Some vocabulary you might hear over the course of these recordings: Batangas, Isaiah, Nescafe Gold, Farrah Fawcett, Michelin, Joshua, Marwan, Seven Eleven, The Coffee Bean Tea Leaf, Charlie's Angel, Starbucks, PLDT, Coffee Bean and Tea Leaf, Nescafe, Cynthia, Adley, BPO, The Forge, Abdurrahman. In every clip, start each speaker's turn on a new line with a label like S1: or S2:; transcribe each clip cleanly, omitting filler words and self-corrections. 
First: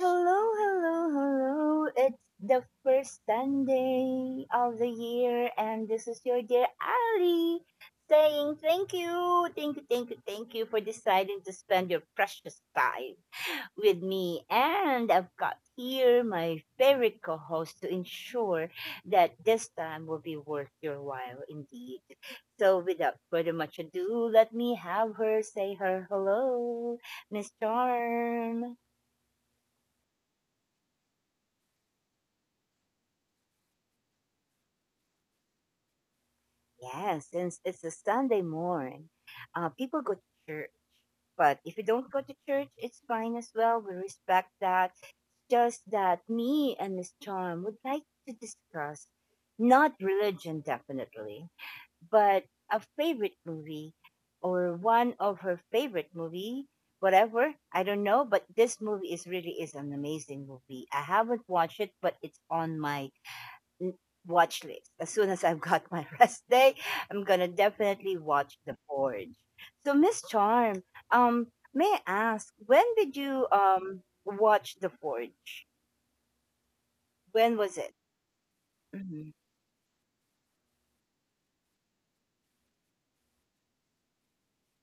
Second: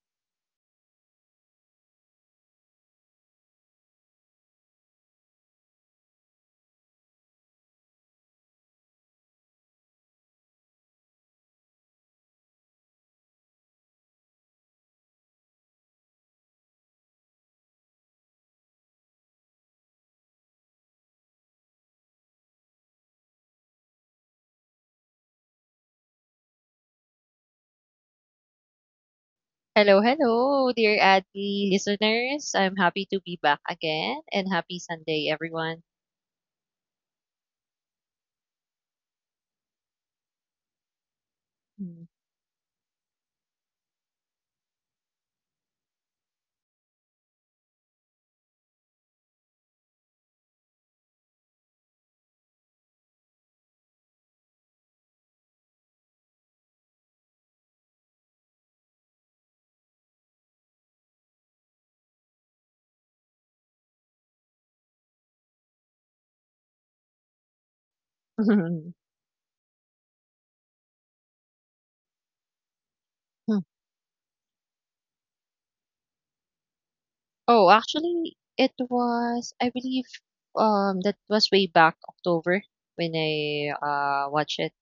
S1: hello, hello, hello. It's the first Sunday of the year, and this is your dear Ali saying thank you, thank you, thank you, thank you for deciding to spend your precious time with me. And I've got here my favorite co host to ensure that this time will be worth your while indeed. So without further much ado, let me have her say her hello, Miss Charm.
S2: Hello, hello, dear Adley listeners. I'm happy to be back again and happy Sunday, everyone.
S1: Yes, since it's a Sunday morning, people go to church. But if you
S2: Mm.
S1: don't go to church, it's fine as well. We respect that. Just that me and Miss Charm would like to discuss not religion, definitely, but a favorite movie or one of her favorite movie whatever, I don't know, but this movie is really is an amazing movie. I haven't watched it, but it's on my n- watch list. As soon as I've got my rest day, I'm gonna definitely watch the Forge. So Miss Charm, um may I ask, when did you watch the Forge? When
S2: Oh,
S1: was it?
S2: actually, it
S1: Mhm.
S2: was, I believe, that was way back October when I watched it.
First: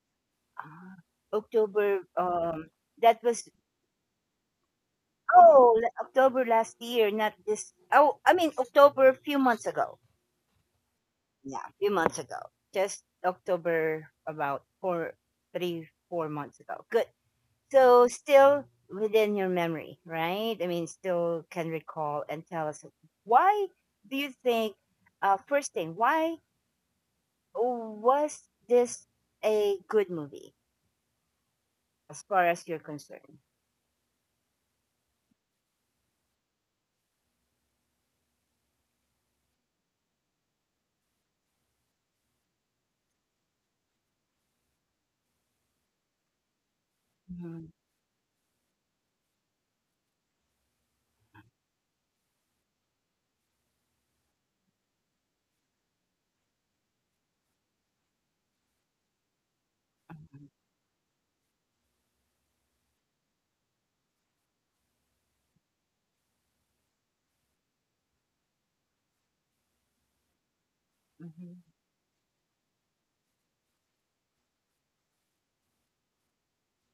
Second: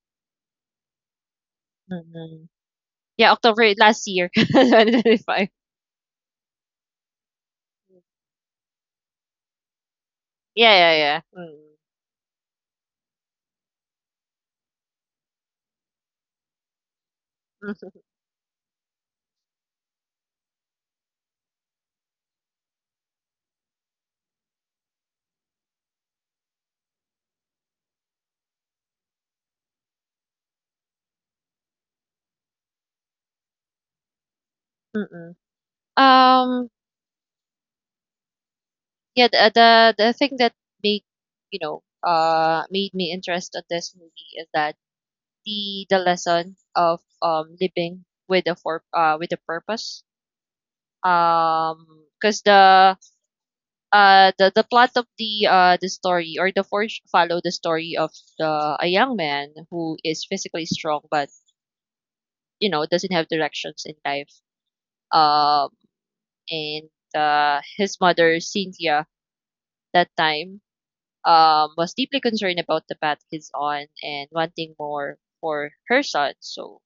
S1: Ah, October.
S2: Mm-mm.
S1: That
S2: Yeah,
S1: was
S2: October last year, 2025.
S1: oh, October last year, not this. Oh, I mean October a few months ago.
S2: Yeah, yeah, yeah.
S1: Yeah,
S2: Mm.
S1: a few months ago. Just October about 4 months ago. Good. So still within your memory, right? I mean, still can recall and tell us why do you think? First thing, why was this a good movie as far as you're concerned?
S2: Mm-mm. Um, yeah, the thing that made you know made me interested in this movie is that the lesson of
S1: Hmm.
S2: living with a for with a purpose. Um, because the plot of the story or the forge follow the story of the a young man who is physically strong but doesn't have directions in life. Um, and his mother Cynthia that time,
S1: Hmm.
S2: was deeply concerned about the path he's on and wanting more for her son. So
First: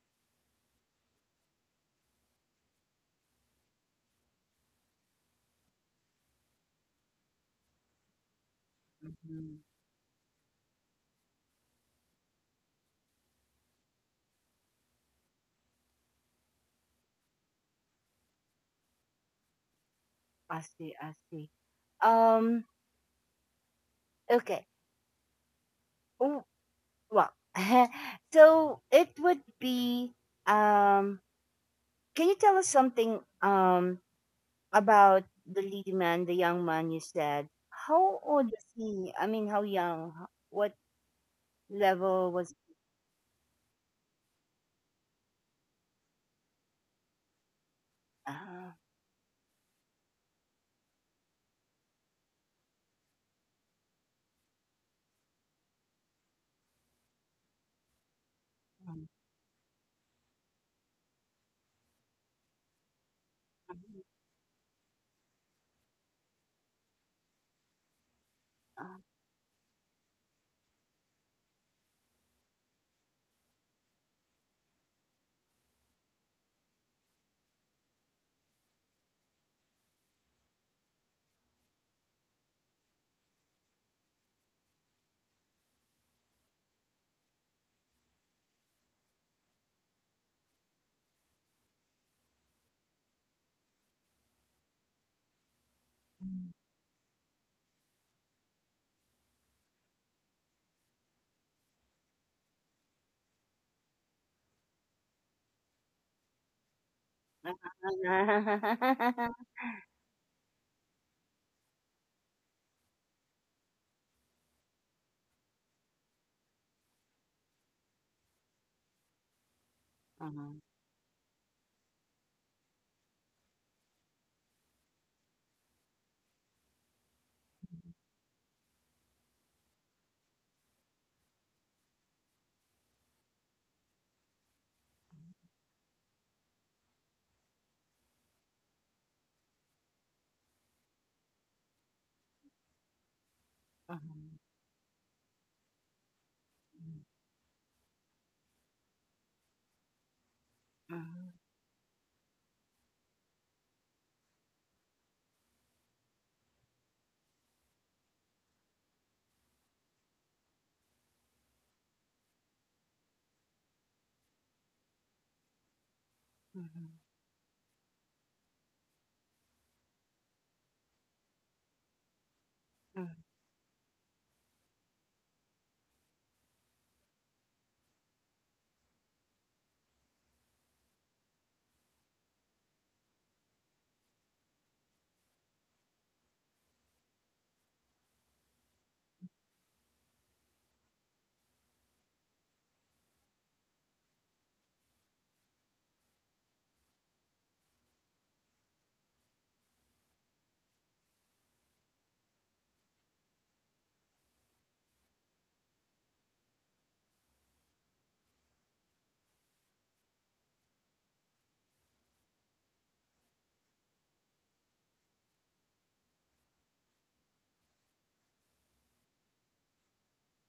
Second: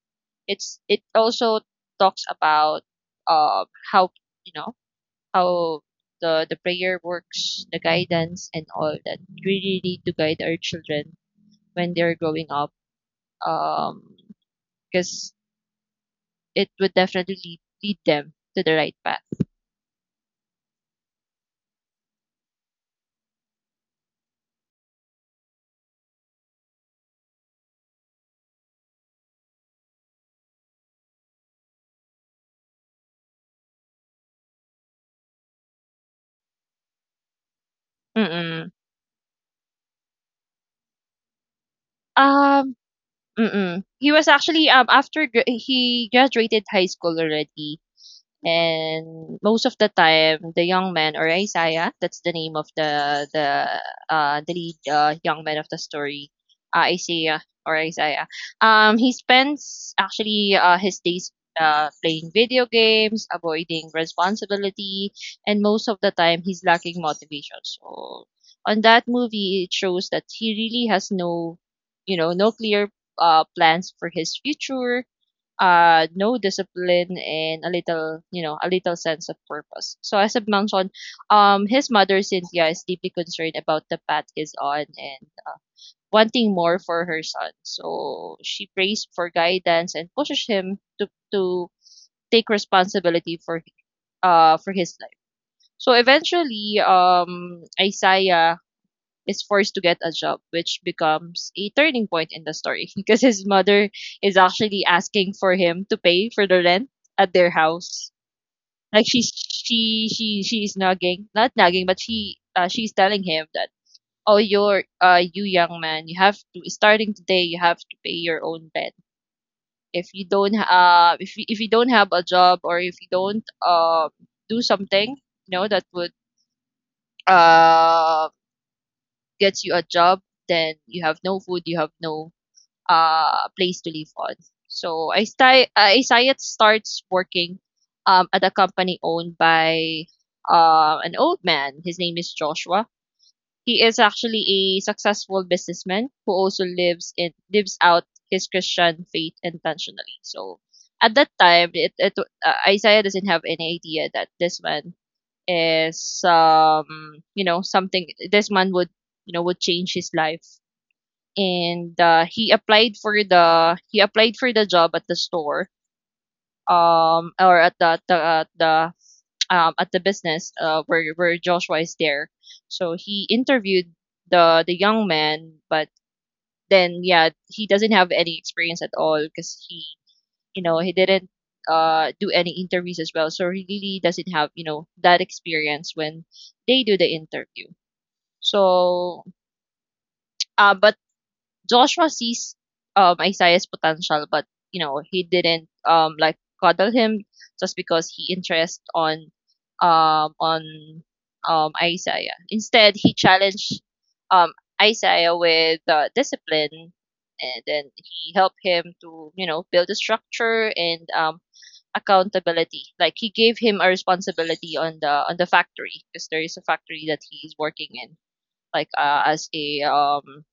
S2: it also talks about, um, how you know how the prayer works, the guidance and all that. We
S1: Hmm.
S2: really need to guide our children when they're growing up, because it would definitely lead them to the right path.
S1: I see. I see. Um, Okay. W- Well, so it would be um can you tell us something about the lead man, the young man you said? How old is
S2: Mm-mm.
S1: he? I mean, how young? What level was
S2: Um, mm-mm. He was actually he graduated high school already.
S1: uh,
S2: And most of the time, the young man, or Isaiah, that's the name of the lead, young man of the story, Isaiah or Isaiah.
S1: um,
S2: He spends actually, his days, playing video games, avoiding responsibility, and most of the time he's lacking motivation. So on
S1: uh,
S2: that movie, it shows that he really has no clear, plans for his future, no discipline, and a little sense of purpose. So as I've mentioned, his mother Cynthia is deeply concerned about the path he's on and wanting more for her son. So she prays for guidance and pushes him to take responsibility for his life. So eventually, Isaiah is forced to get a job, which becomes a turning point in the story because his mother is actually asking for him to pay for the rent at their house. Like she's she she's nagging, not nagging, but she's telling him that, "Oh, you, young man, you have to starting today you have to pay your own rent. If you don't have a job, or if you don't do something, you know, that would uh gets you a job, then you have no food, you have no, place to live on." So Isayat starts working, at a company owned by, an old man. His name is Joshua. He is actually a successful businessman who also lives out his Christian faith intentionally. So at that time, it Isaiah doesn't have any idea that this man is, something this man would, would change his life. And, he applied for the job at the store,
S1: mhm, mhm,
S2: or at the business where Joshua is there. So he interviewed the young man, but then, yeah, he doesn't have any experience at all because he you know he didn't do any interviews as well. So he really doesn't have that experience when they do the interview. So, but Joshua sees, Isaiah's potential, but he didn't, like coddle him just because he interest on Isaiah. Instead, he challenged, um, Isaiah with, discipline, and then he helped him to build a structure and, accountability. Like he gave him a responsibility on the factory, because there is a factory that he's working in, like, as a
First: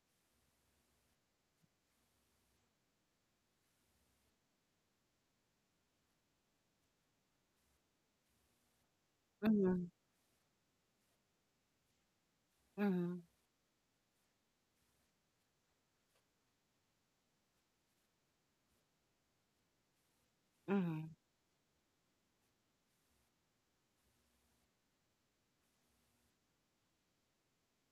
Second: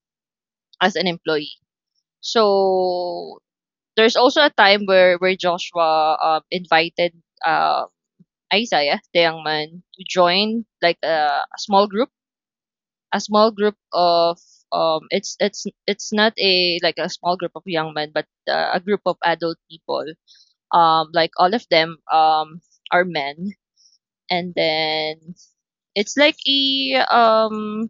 S2: as an employee. So there's also a time where, Joshua, invited, uh, Isaiah, the young man,
S1: mhm,
S2: to join like a
S1: mhm,
S2: small group of it's not a like a small group of young men, but, a group of adult people.
S1: mhm, mhm, mhm, mhm,
S2: Like all of them, are men, and then it's like a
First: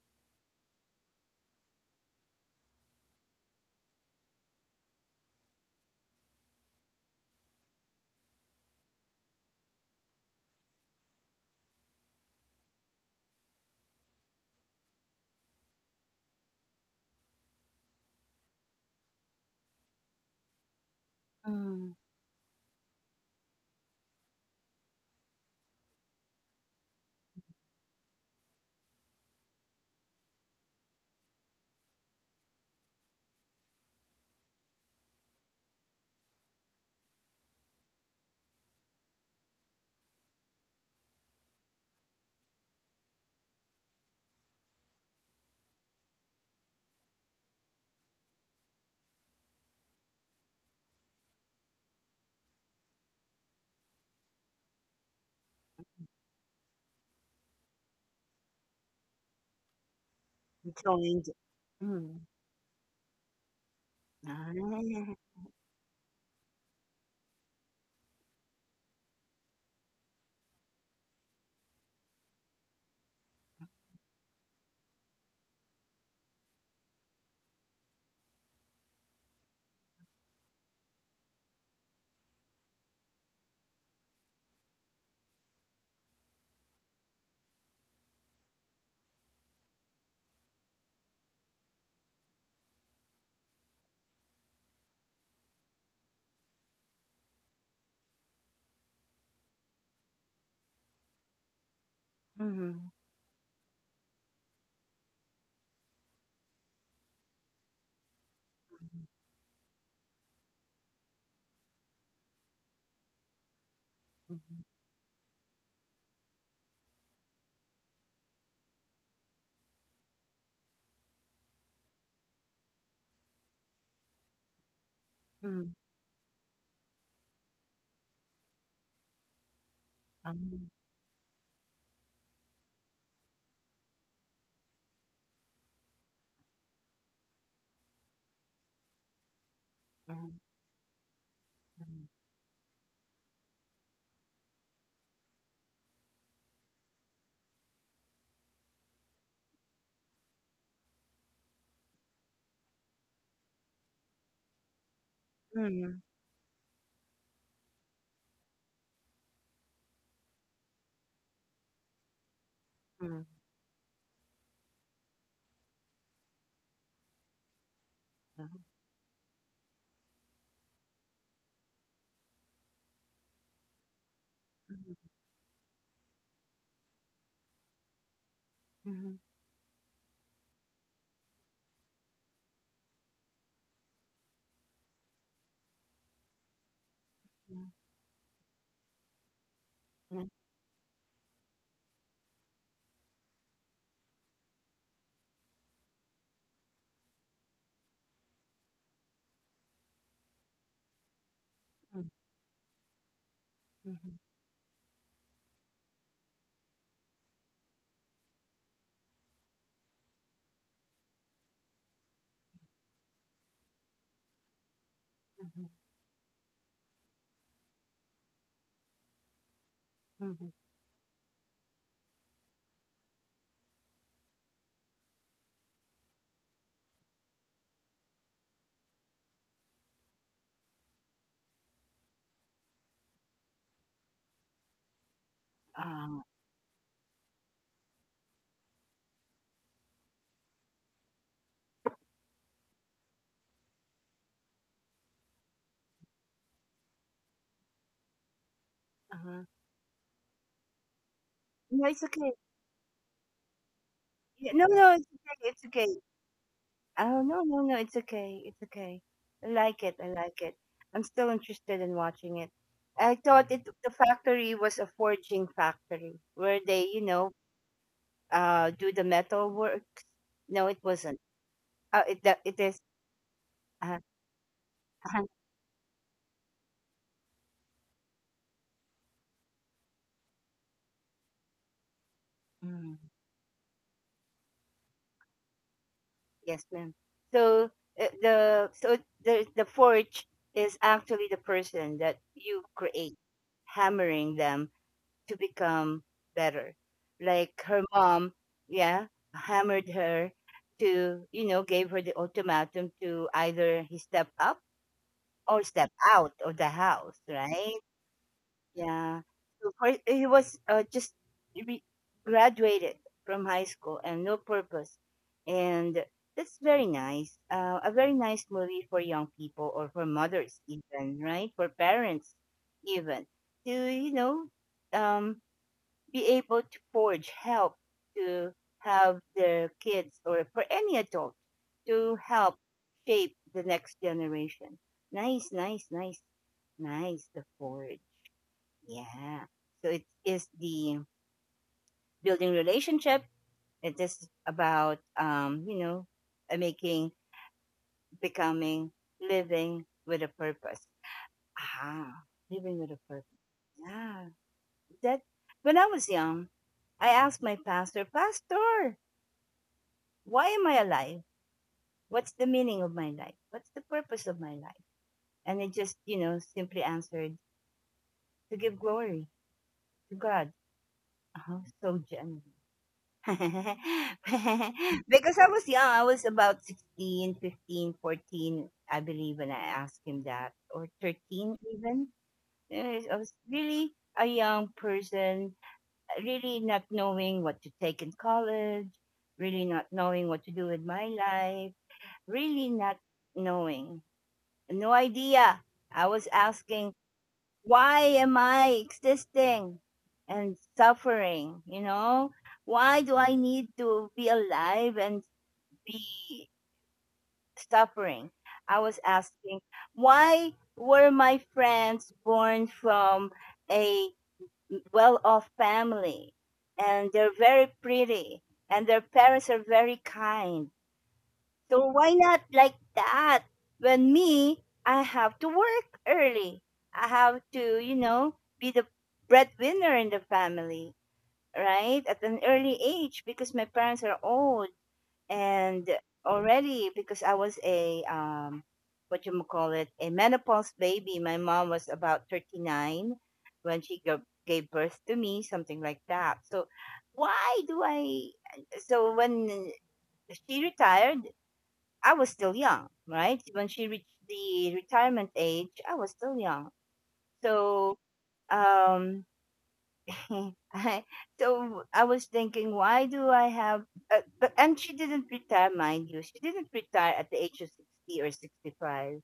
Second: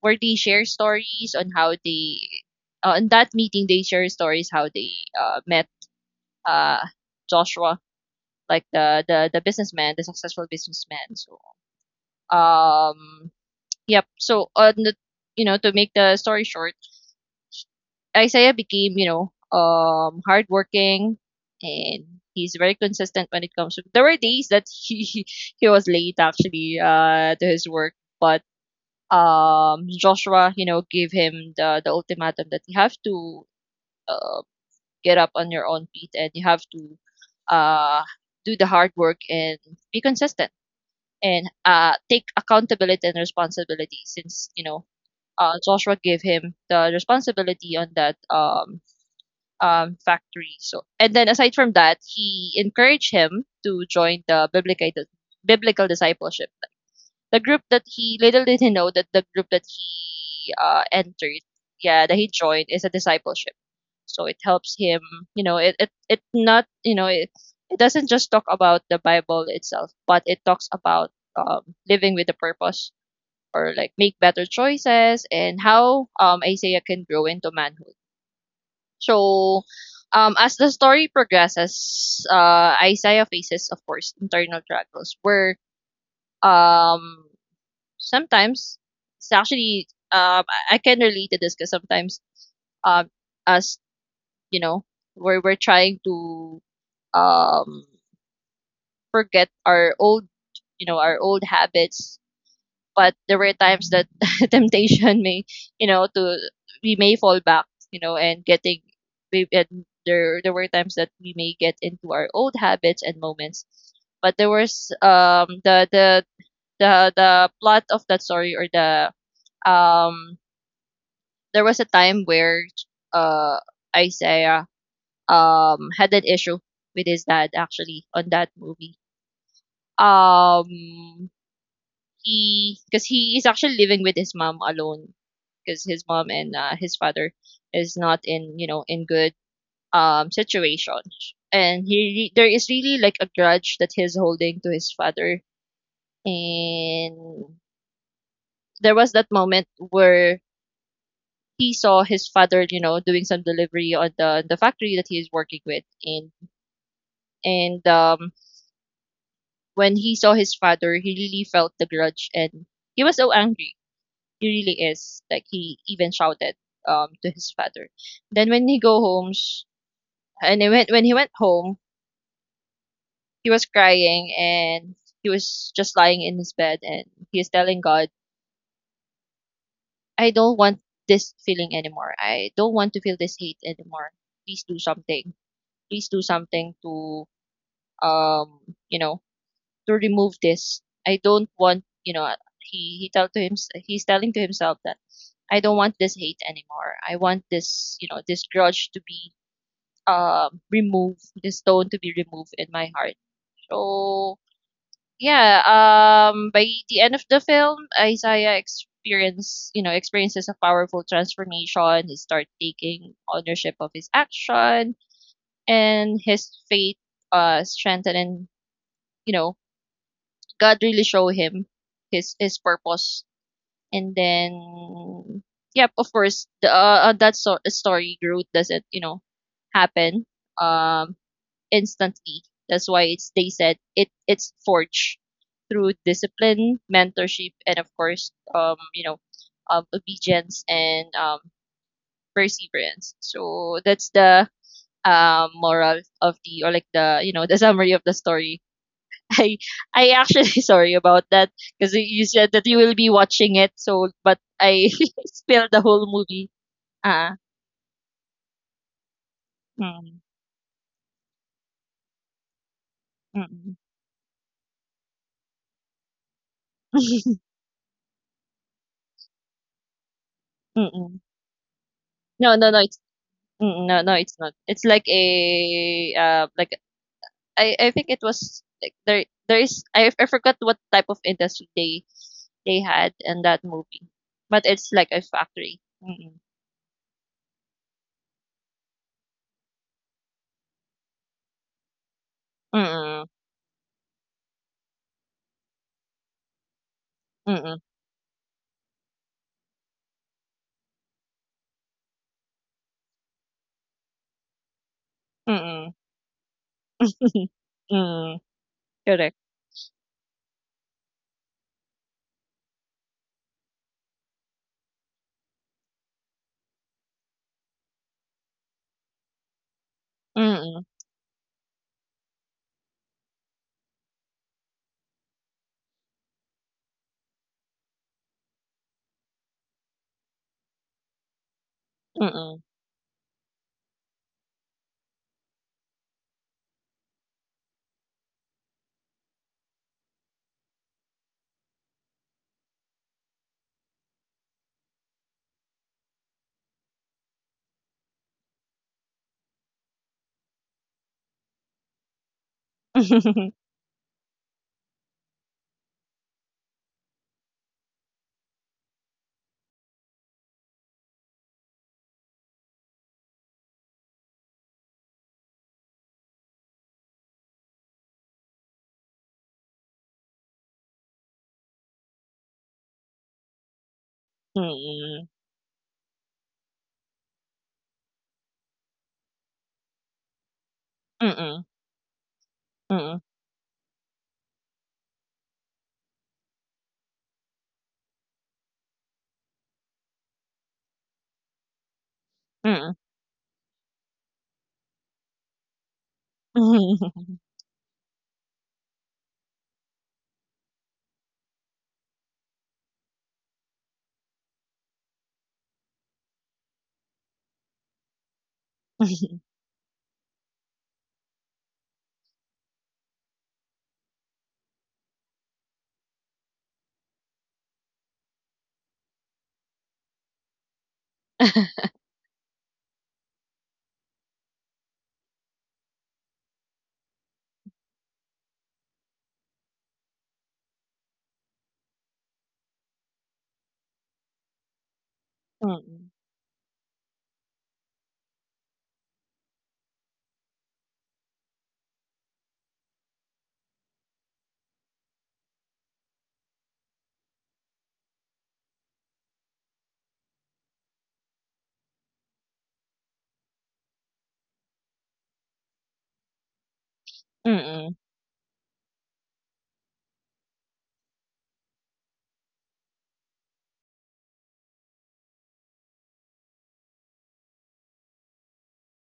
S2: where they share stories on how they in that meeting they share stories how they, met, uh, Joshua, like the businessman, the successful businessman. So, um, yep. So on the you know to make the story short, Isaiah became hardworking,
S1: mhm.
S2: and he's very consistent when it comes to. There were days that he he was late actually, to his work, but Joshua, gave him the ultimatum that you have to. Um, get up on your own feet and you have to, uh, do the hard work and be consistent and, take accountability and responsibility since Joshua gave him the responsibility on that, factory. So and then aside from that he encouraged him to join the biblical discipleship, the group that, he, little did he know that the group that he,
S1: Joined.
S2: entered, yeah, that
S1: Mhm.
S2: he joined is a discipleship. So it
S1: Ah,
S2: helps him,
S1: mhm,
S2: you know, it not it doesn't just talk about the bible itself, but it talks about, living with a purpose, or like make better choices, and how, Isaiah can grow into manhood. So, as the story progresses, Isaiah faces, of course, internal struggles, where, um, sometimes, it's actually, I can relate to this, because sometimes, um, as, you know we're trying to, um, forget our old habits.
S1: mhm,
S2: But there were times that temptation may, you know, to we may fall back, and there were times that we may get into our old habits and moments. But there
S1: mhm.
S2: was, the plot of that story, or um there was a time where, uh Isaiah,
S1: Mm.
S2: had an issue with his dad actually on that movie,
S1: Um,
S2: um he because he is actually living with his mom alone, because his mom and, his father is not in, in good,
S1: mhm,
S2: situation. And
S1: mhm.
S2: he there is really like a grudge that he's holding to his father. And there was that moment where he saw his father, doing some delivery on the factory that he is working with.
S1: Mhm,
S2: And, and when he saw his father, he really felt the grudge, and he was
S1: mhm,
S2: so angry. He really is. Like, he even shouted, to his father. Then, when he go home sh- and when he went home, he was crying,
S1: mhm,
S2: and he was just lying in his bed, and he is telling God,
S1: mhm,
S2: "I don't want this feeling anymore. I don't want to feel this hate anymore. Please do something. Please do something to,
S1: mhm,
S2: um you know to
S1: mhm,
S2: remove this. I don't want, he he tell to him he's telling to himself that I don't want this hate anymore. I want this grudge to be, removed, this stone to
S1: mhm,
S2: be removed in my heart."
S1: mhm,
S2: So, yeah, by the end of the film, Isaiah experiences a powerful transformation. He starts taking ownership of his action,
S1: mhm,
S2: and his faith, strengthened, and, you know
S1: mhm.
S2: God really show him his purpose. And then, yep, of course, the story growth doesn't happen, um instantly. That's why, it's they said it it's forged through
S1: Uh,
S2: discipline, mentorship, and of course, obedience, and, perseverance. So that's the, moral of the, or like the, the summary of the story.
S1: uh-huh.
S2: I I actually sorry about that,
S1: No,
S2: because
S1: it's
S2: you
S1: okay.
S2: said that you will be watching it. So, but
S1: Yeah, no, no,
S2: I
S1: it's okay. It's
S2: spilled
S1: okay.
S2: the whole movie.
S1: Oh,
S2: Ah,
S1: no, no, no, it's okay. It's okay. I like it. I
S2: mm,
S1: like it. I'm still interested in watching it. I
S2: mm,
S1: thought it
S2: mm.
S1: the factory was a forging factory where they, you know, do the metal work. No, it wasn't.
S2: Mm-mm.
S1: It that
S2: No,
S1: it
S2: no,
S1: is.
S2: no. It's,
S1: Uh,
S2: no, no. It's not. It's like a, like I think it was like, there is I forgot what type of industry they
S1: uh-huh.
S2: had in that movie, but it's like a factory. Mm,
S1: Yes, ma'am. So uh, the so the forge is actually the person that you create,
S2: mm,
S1: hammering them to become better. Like
S2: mm,
S1: her mom, yeah, hammered her to, you know, gave her the ultimatum to either he step up or step
S2: mm,
S1: out of the house,
S2: mm.
S1: right?
S2: Mm.
S1: Yeah.
S2: Correct.
S1: So for, he was just re- graduated from high school and no purpose. And that's very nice. A very nice movie for young people or for mothers,
S2: Mm,
S1: even, right? For parents, even. To, you know, um, be able to forge help to have their kids or for any adult to help
S2: mm.
S1: shape the next generation. Nice, nice, nice, nice, the Forge. Yeah. So it is the building relationship. It is about, you know, making, becoming, living with a purpose. Ah, living with a purpose. Yeah. That when I was young, I asked my pastor, "Pastor, why am I alive? What's the meaning of my life? What's the purpose of my life?" And he just, you know, simply answered to give glory to God. Uh-huh. So generous.
S2: Mm,
S1: Because I was young. I was about 16, 15, 14, I believe, when I asked him that, or 13
S2: mm,
S1: even.
S2: mm,
S1: Eh, I
S2: mm.
S1: was really a young person, really not knowing what to take in college, really not knowing what to do with my life, really not knowing, no idea. I was asking,
S2: Mm,
S1: why am I existing and suffering? You know, why do I need to be alive and be suffering? I was asking, why were my friends born from a well off family and they're very pretty and their parents are very kind? So why not like that? When me, I have to work early. I have to, you know, be the breadwinner in the family, right? At an early age because my parents are old and already because I was a what you might call it, a menopause baby. My mom was about 39 when she gave birth to me, something like that. So why do I, so when she retired I was still young, right? When she reached the retirement age, I was still young. So,
S2: mm.
S1: um, I, so I was thinking, why do I have? But and she didn't retire, mind you. She didn't retire at the age of 60 or 65.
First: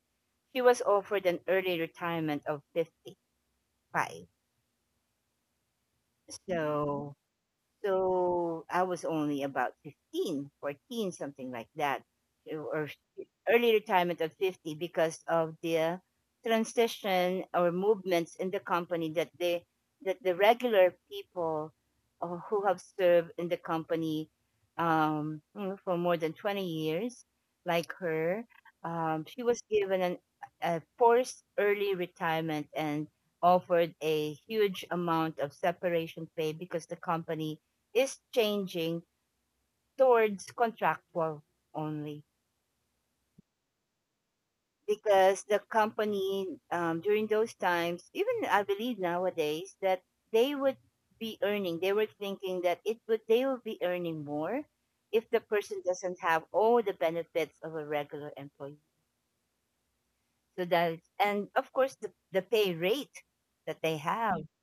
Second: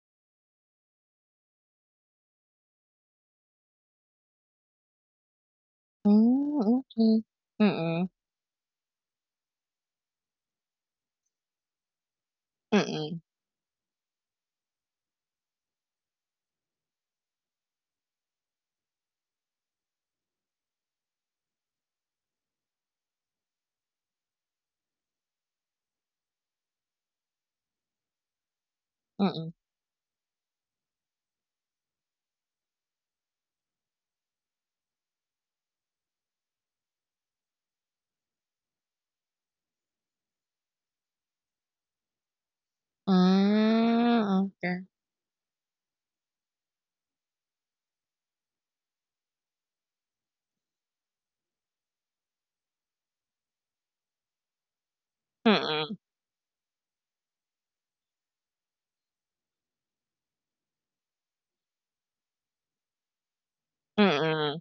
S1: She was offered an early retirement of 55.
S2: Hmm,
S1: So,
S2: okey. Mm,
S1: so I was only about 15, 14, something like that, or
S2: mm,
S1: early retirement at 50 because of the transition or movements in the company that they that the regular people who have served in the company, you know, for more than 20 years, like her, she
S2: mm.
S1: was given an, a forced early retirement and offered a huge amount of separation pay because the company is changing towards contractual only.
S2: Ah, okey.
S1: Because the company, during those times, even I believe nowadays that they would be earning. They were thinking that it would they will be earning more if the person
S2: Mm,
S1: doesn't have all the benefits of a regular employee. So that, and of course the pay rate that they have,
S2: mm,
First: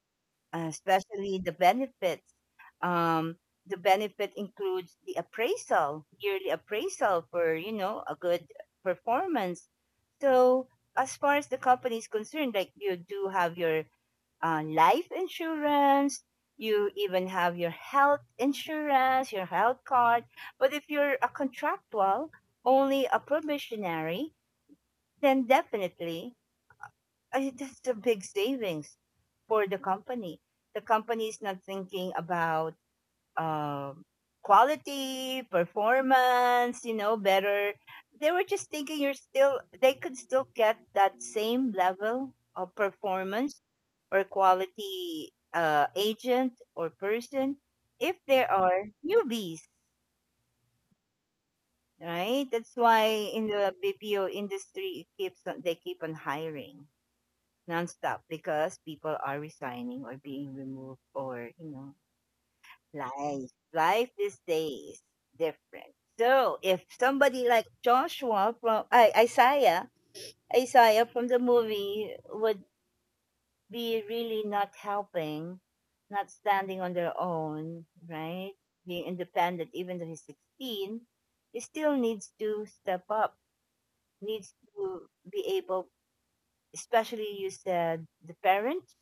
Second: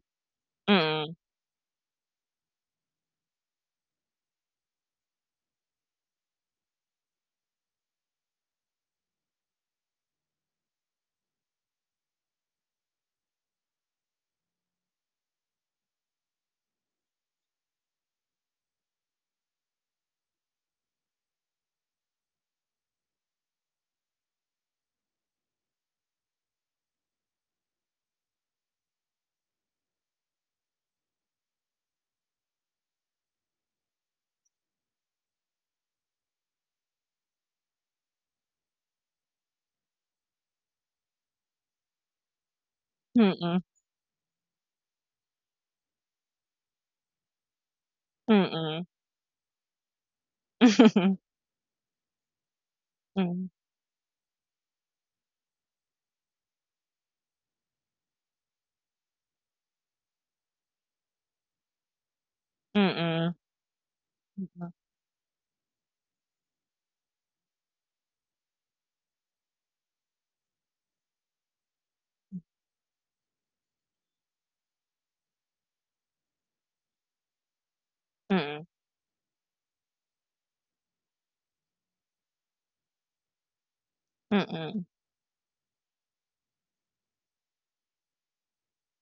S2: mm,
S1: especially the benefits. Um, the benefit includes the appraisal, yearly appraisal for, you know, a good performance. So as far as the company is concerned, like you do have your life insurance, you even have your health insurance, your health card. But if you're a contractual, only a probationary, then definitely I, that's a big savings for the company. The company is not thinking about um, quality, performance, you know, better. They were just thinking you're still, they could still get that same level of
S2: mm, mm.
S1: performance or quality agent or person if there are newbies, right? That's why in
S2: Mm,
S1: the BPO industry, it keeps on, they keep on hiring nonstop because people are resigning or being removed, or you know,
S2: mm,
S1: life life these
S2: mm,
S1: days different. So if somebody like Joshua from I isaiah Isaiah from the movie would be really not helping, not standing on their own right,
S2: mm,
S1: being independent even though he's 16, he still needs to step up, needs
S2: mm,
S1: to be able. Especially you said the parents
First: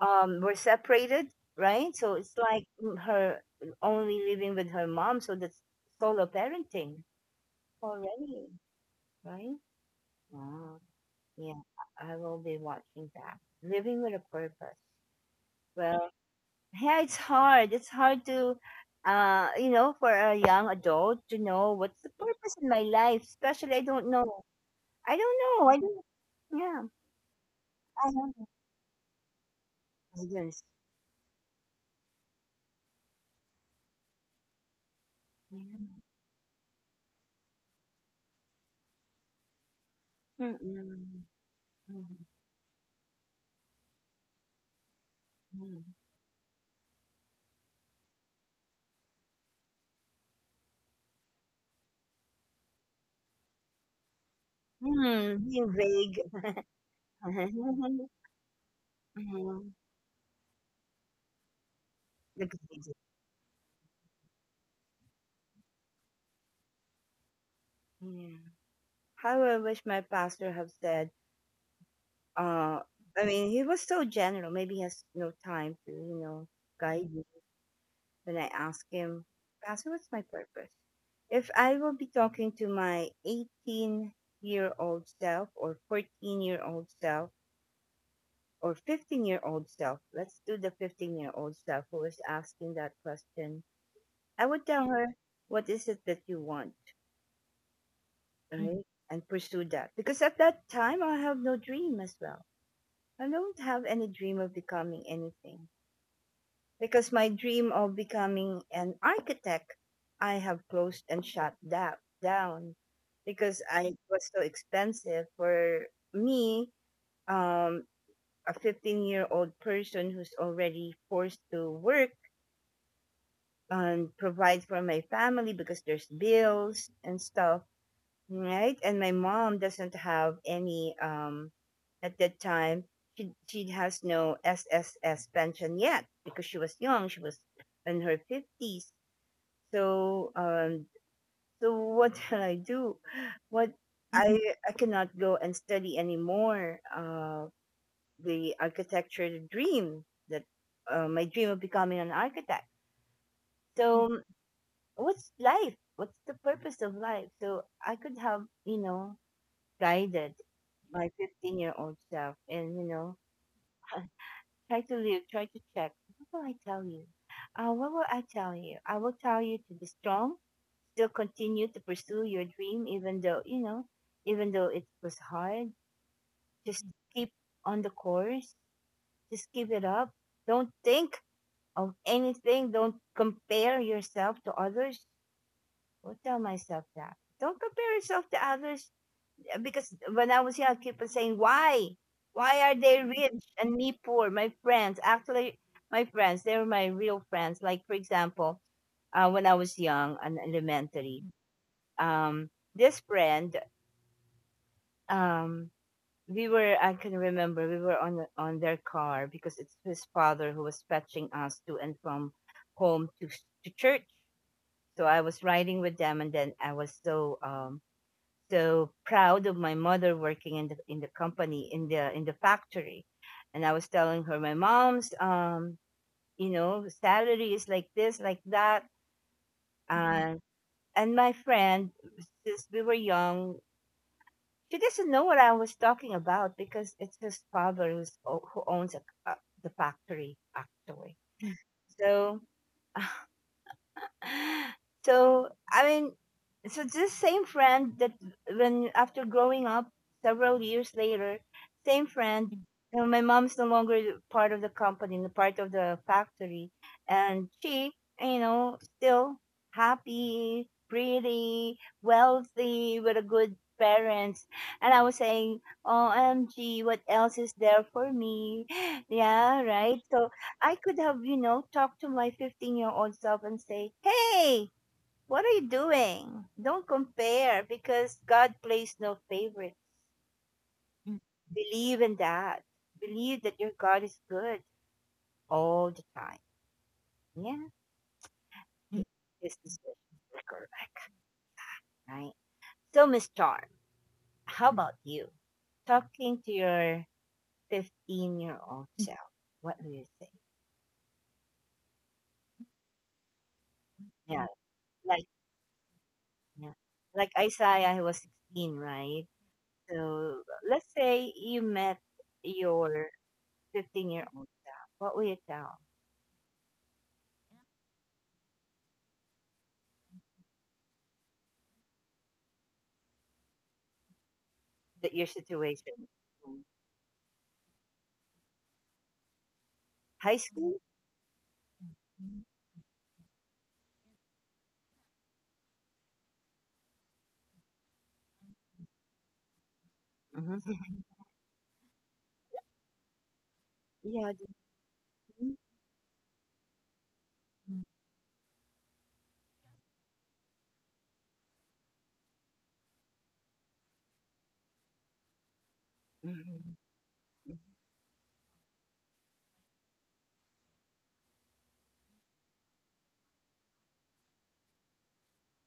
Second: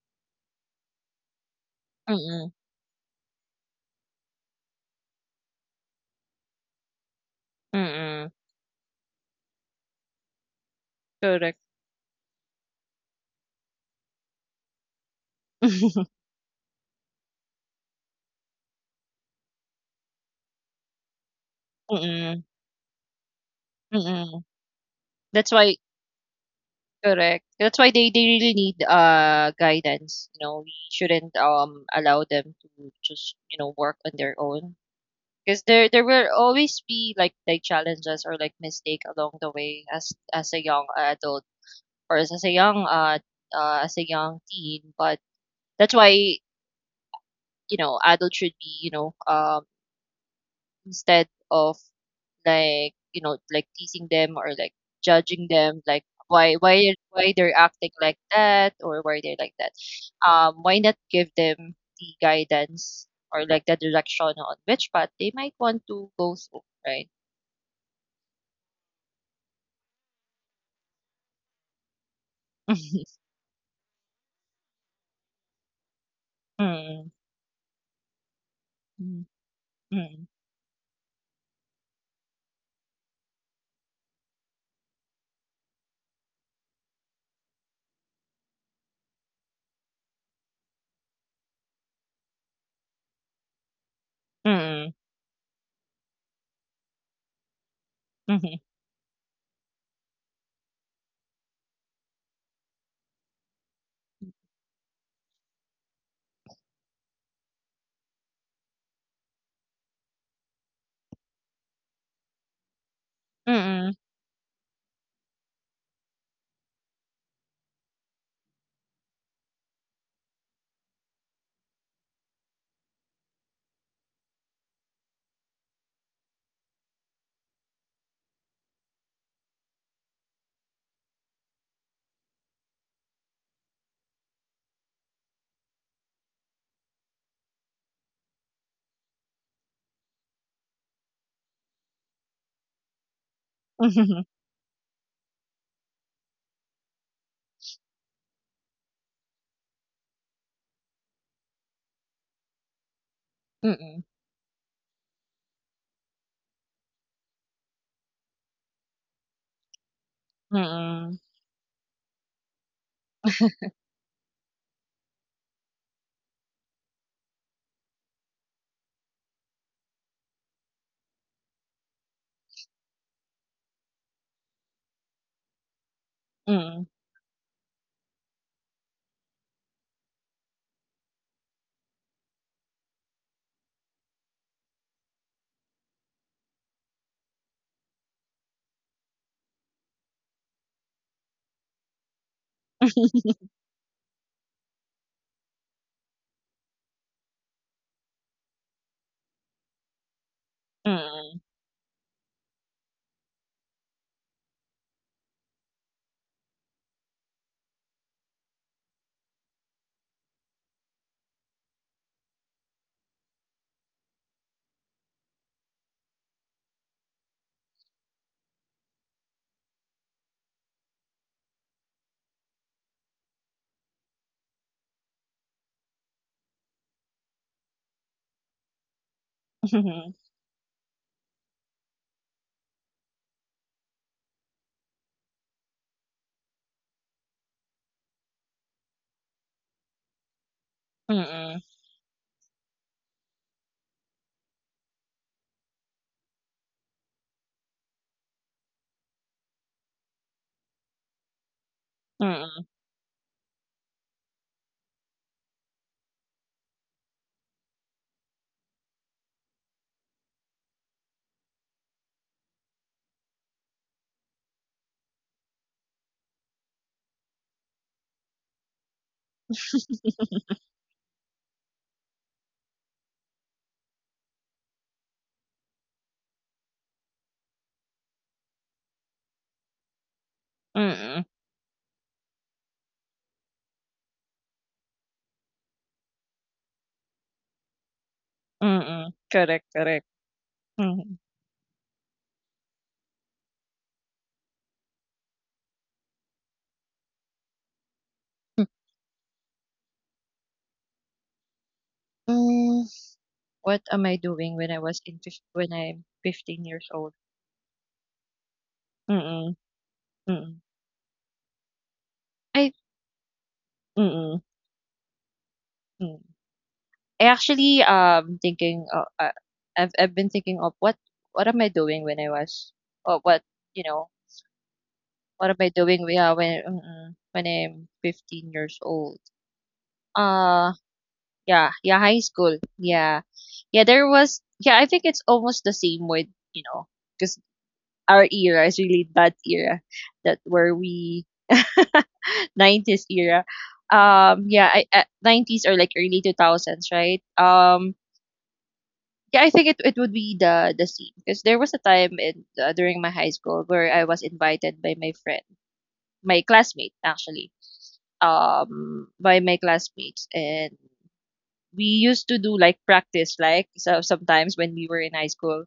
S1: were separated, right? So it's
S2: mm,
S1: like, mm, only living with her mom, so that's solo parenting
S2: mm.
S1: already, right? Wow.
S2: Correct.
S1: Yeah, I will be watching that. Living with a purpose. Well, yeah, it's hard. It's hard to, you know, for a young adult to know what's the
S2: Mm,
S1: purpose in my life, especially I don't
S2: mm.
S1: know. I don't
S2: That's
S1: know. I
S2: why
S1: don't, yeah.
S2: Correct. That's why they,
S1: I
S2: they
S1: don't know.
S2: really need guidance. You know,
S1: Yes.
S2: we shouldn't allow them to just work on their own,
S1: Yeah.
S2: because there will always be like, challenges or like mistake along the way, as, a young
S1: Mm-mm.
S2: adult, or as a young, as a young teen. But
S1: Mm-mm.
S2: that's why adults should be instead of like teasing them or like
S1: Hmm,
S2: judging
S1: being
S2: them, like
S1: vague.
S2: why they're acting like that or why they're like that.
S1: Mhm.
S2: Why not give them the
S1: That's
S2: guidance or like the direction on which path they might want to go through, right?
S1: yeah. How I wish my pastor have said, uh, I mean, he was so general. Maybe he has no time to, you know, guide
S2: Mm,
S1: me. When I ask him,
S2: mm,
S1: "Pastor, what's my
S2: mm,
S1: purpose?" If I will be talking to my 18-year-old self or 14-year-old self or 15-year-old self, let's do the 15-year-old self who is asking that question. I would tell
S2: mm,
S1: her, what is it that you want?
S2: mhm,
S1: Mm, right? And pursue that. Because at that time, I have no dream as well. I don't have any dream of becoming anything. Because my dream of becoming an architect, I have closed and shut that down because I
S2: mm,
S1: it was so expensive for me, um, a 15-year-old person who's already forced to work and provide for my family because there's bills and stuff, right? And my mom doesn't have any at that time. She has no SSS pension yet because she was young. She was in her fifties. So so what can I do? What
S2: mhm,
S1: I mhm. I cannot go and study anymore. The architecture dream that my dream of becoming an architect.
S2: mm,
S1: So what's life? What's the purpose of life? So I could have, you know, guided my
S2: mm,
S1: 15-year-old self and you know try to live, try to check what will I tell you, I will tell you to be strong, still continue to pursue your dream even though you know, even though it was hard, just
S2: mm,
S1: keep on the course, just give it up, don't think of anything, don't compare yourself to others. Will tell myself that don't compare yourself to others. Because when I was young, I keep on saying, why? Why are they rich and me poor? My friends, actually, they were my real friends. Like, for example, when I was young and elementary,
S2: mm,
S1: um, this friend, um, I can remember, we were on their car because it's his father who was fetching us to and from home to church. So I was riding with them, and then I was so proud of my mother working in the company in the factory, and I was telling her my mom's salary is like this, like that.
S2: mhm, mm, mm.
S1: And and my friend, since we were young, she doesn't know what I was talking about because it's his father who owns a, the factory, actually. So so I mean, so this same friend that when after growing up several years later, same friend. You know, my mom's no longer part of the company, the part of the factory, and she, still happy, pretty, wealthy, with a good parents. And I was saying, "Oh, OMG, what else is there for me?" Yeah, right. So I could have, talked to my 15-year-old self and say, "Hey, what are you doing? Don't compare because God plays no favorites." Mm.
S2: Mm-mm.
S1: Believe in that. Believe that your God is good all the time. Yeah. Mm.
S2: Mm-mm.
S1: This
S2: Correct,
S1: is
S2: correct.
S1: correct, right? So, Miss Charm, how about you? Talking to your 15-year-old self, what do you think?
S2: Mm-mm. What am I
S1: Yeah,
S2: doing when I was in
S1: like,
S2: fif when I'm 15
S1: yeah.
S2: years old?
S1: Like Isaiah, he was 16, right?
S2: Mm,
S1: So
S2: mm.
S1: let's say you met
S2: Ay,
S1: your 15 year
S2: mm,
S1: old self. What will you tell
S2: mm. I actually, um, thinking, uh, uh, I've been thinking of what am I doing when I was or what, you know,
S1: that your
S2: what am I
S1: situation?
S2: doing we are when mm, when I'm 15 years old?
S1: High
S2: Uh,
S1: school?
S2: yeah, yeah, high school. Yeah. I think it's almost the same with, you know, because our era is really that era that
S1: Hmm.
S2: where we 90s era.
S1: Yeah.
S2: Yeah, 90s or like early 2000s, right? Yeah, I think it would be the scene because there was a time in during my high school where I was invited by my friend, my
S1: Mm-hmm.
S2: classmate actually,
S1: Mm-hmm.
S2: by my classmates, and we used to do like practice like so sometimes when we were in high school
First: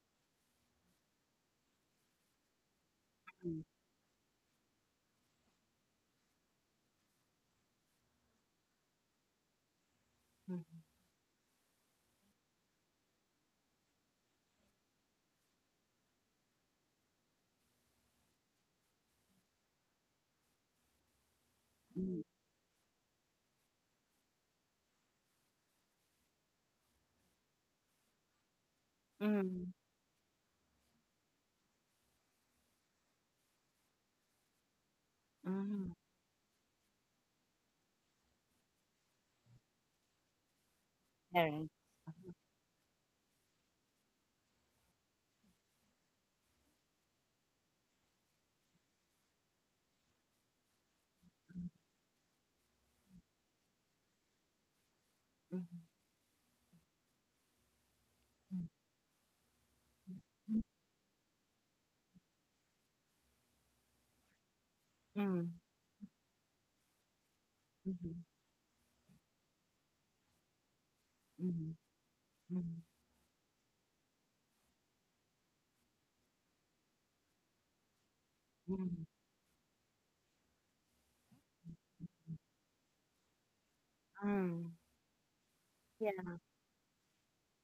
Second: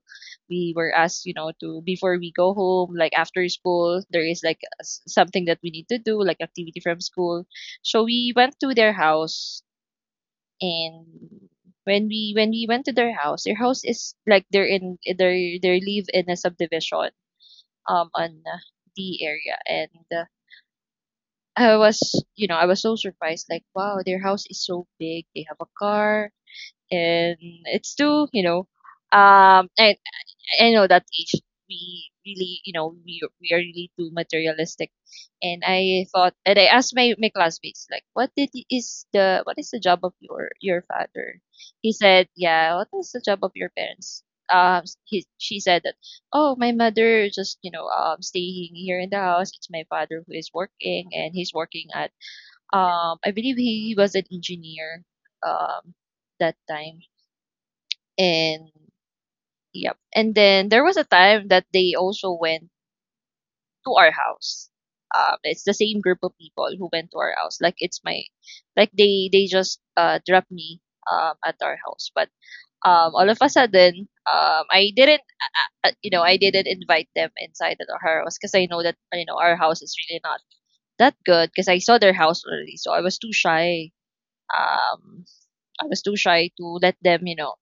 S2: we were asked you know to before we go home like after school there is like something that we need to do like activity from school, so we went to their house. And when we went to their house, their house is like they live in a subdivision on the area. And I was, you know, I was so surprised like, wow, their house is so big, they have a car, and it's too, you know.
S1: Mm-hmm.
S2: And I know that age we really, you know, we are really too materialistic. And
S1: Mm-hmm.
S2: I thought and I asked my classmates like what is the job of your father.
S1: Parents.
S2: He said yeah what is the job of your parents? She said that, oh, my mother just, you know, staying here in the house, it's my father who is working and he's working at, I believe he was an engineer
S1: Mm-hmm.
S2: um that time. And yep. And
S1: Mm-hmm.
S2: then there was a time that they also went to our house. Um,
S1: Mm-hmm.
S2: it's the same group of people who went to our house. Like they just dropped me at
S1: Mm-hmm.
S2: our house. But
S1: Mm-hmm.
S2: all of a sudden, I didn't you know, I didn't invite them inside at our house because I know that, you know, our house is really not that good because I saw their house already. So I was too shy.
S1: Mm-hmm.
S2: Um I was
S1: Yeah.
S2: too shy to let them, you know,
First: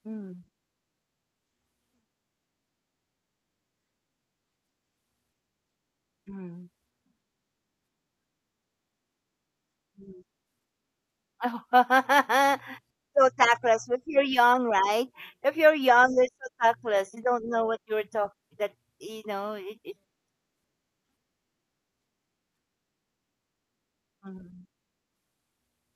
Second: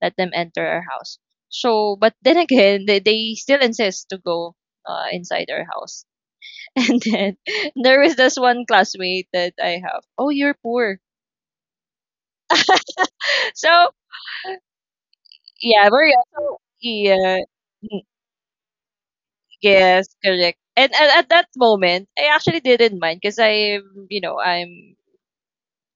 S2: let them enter our house. So, but then again, they still insist to go inside our house.
S1: Mm-hmm.
S2: And then there was this one classmate that I have. Oh, you're poor.
S1: So
S2: So
S1: tactless. If you're young, right? If you're
S2: yeah, very
S1: young, you're so
S2: also
S1: tactless. You
S2: yeah,
S1: don't know what
S2: mm,
S1: you're talking. That you know.
S2: yes, correct. And at that moment, I actually didn't mind because you know,
S1: Mm,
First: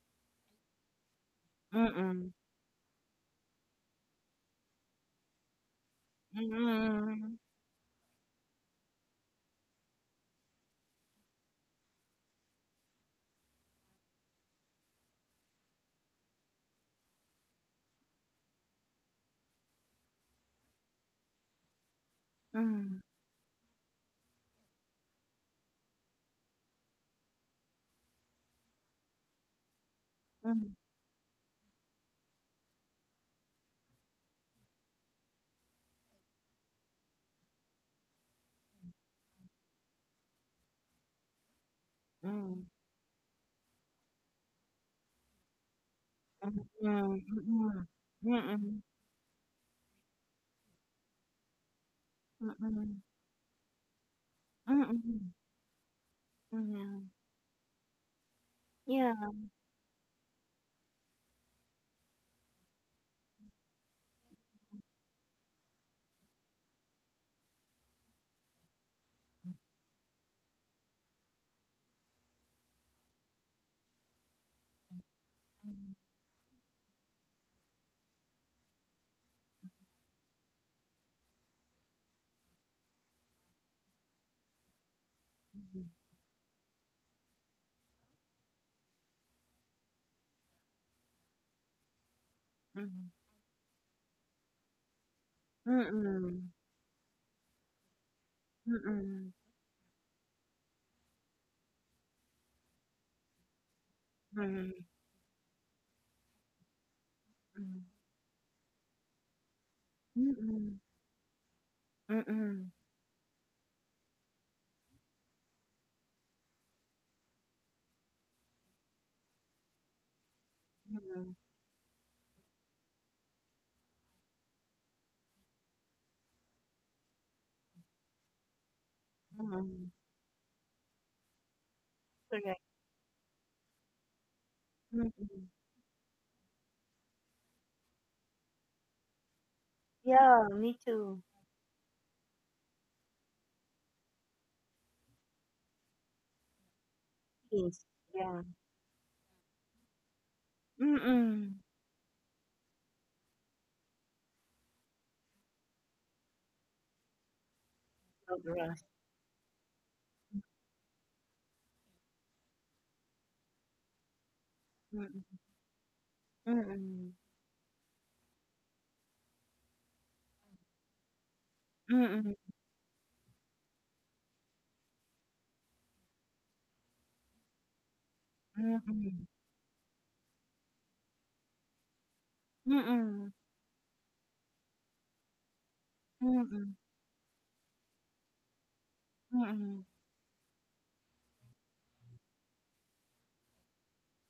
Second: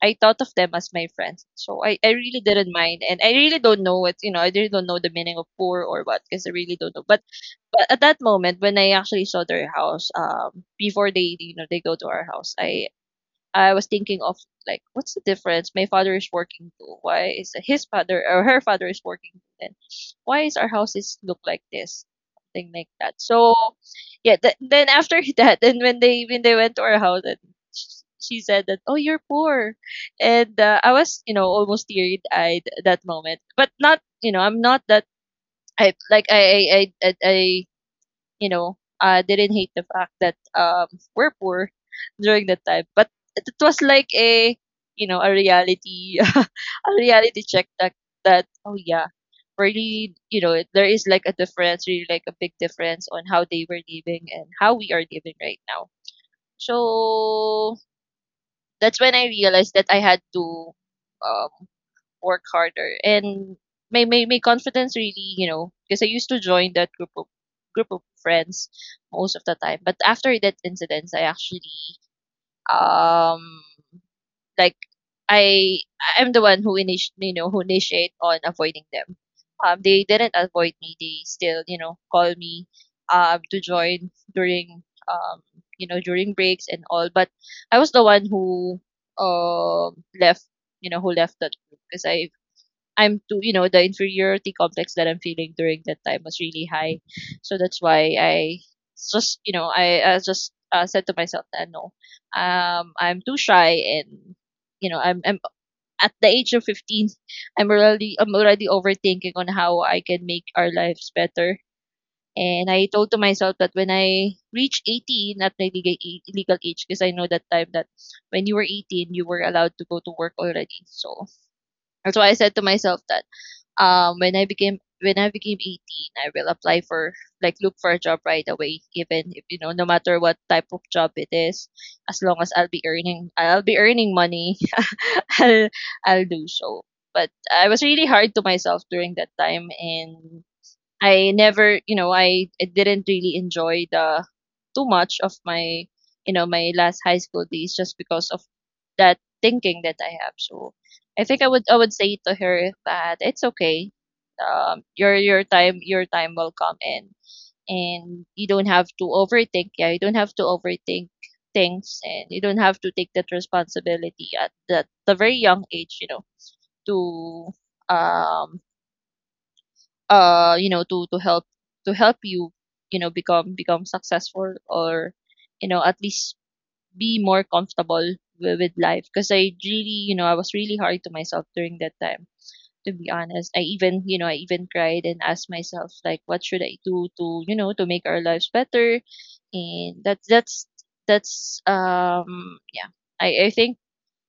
S2: I thought of them as my friends, so I
S1: mm-mm,
S2: really didn't mind. And I really don't know what, you know, I really don't know the meaning of poor or what because I really don't know. But
S1: mm-mm,
S2: At that moment, when I actually saw their house, before they, you know, they go to our house, I was thinking of, like, what's the difference? My father is working too. Why is his father or her father is working too? Then why is our houses look like this? Something like
S1: mm-mm,
S2: that. So yeah, then after that, and when they went to our house, and she said that, oh, you're poor. And I was, you know, almost teary eyed that moment. But not, you know, I'm not that, I like I you know, didn't hate the fact that we're poor during that
S1: mm-mm,
S2: time. But it was like a, you know, a reality, a
S1: mm-mm,
S2: reality check
S1: mm-mm,
S2: that oh
S1: mm-mm,
S2: yeah, really, you know, there is like a difference, really like a big
S1: mm-mm, mm-mm,
S2: difference on how they were living and how we are living
S1: mm-mm,
S2: right now.
S1: mm-mm.
S2: So that's when
S1: Yeah.
S2: I realized that I had to. Um, work harder and my confidence, really, you know, because I used to join that group of friends most of the time. But after that incident, I actually, um like i
S1: Mm-mm,
S2: I'm the one who you know, who initiate on avoiding them. They didn't avoid me, they still, you know, call me, to join during, um you know, during breaks and all. But I was the one who left, you know, who left that group because I'm too, you know, the inferiority complex that I'm feeling during that time was
S1: mm-mm,
S2: really high. So that's why I
S1: mm-mm,
S2: just, you know, I just said to myself that no, I'm too shy. And,
S1: mm-mm,
S2: you know, I'm at the age of 15,
S1: mm-mm,
S2: I'm already overthinking on how I can make our
S1: mm-mm,
S2: lives better. And
S1: mm-mm,
S2: I told to myself that when I reach 18, at my legal legal age, because I know that time that when you were 18, you were allowed to go to work already. So that's why I said to myself that, when I became 18, I will apply for, like, look for a job right away, even if, you know, no
S1: mm-mm.
S2: matter what type of job it is, as long as
S1: Correct.
S2: I'll be earning money,
S1: Mm-mm.
S2: I'll I'll do so. But I was really hard to myself during that time. And
S1: Yeah, me too.
S2: I never, you know, I didn't really enjoy the too much of you know, my last high school days
S1: Yes,
S2: just because
S1: yeah.
S2: of that thinking that I have. So I think
S1: Mm.
S2: I would say to her that it's okay. Your time will come in, and you don't
S1: Sobra.
S2: have to overthink. Yeah, you don't have to overthink things, and you don't have to take that responsibility at that the
S1: Mm,
S2: very young age. You know,
S1: mm,
S2: to you know, to help, to help
S1: mm,
S2: you, you know, become successful, or you know, at least be more comfortable with life,
S1: mm,
S2: because I really, you know, I was really hard to myself during that time. To be
S1: mm,
S2: honest, I even, you know, I even cried and asked myself, like, what should
S1: mm,
S2: I do to, you know, to make our lives better.
S1: mm.
S2: And that's yeah, i think,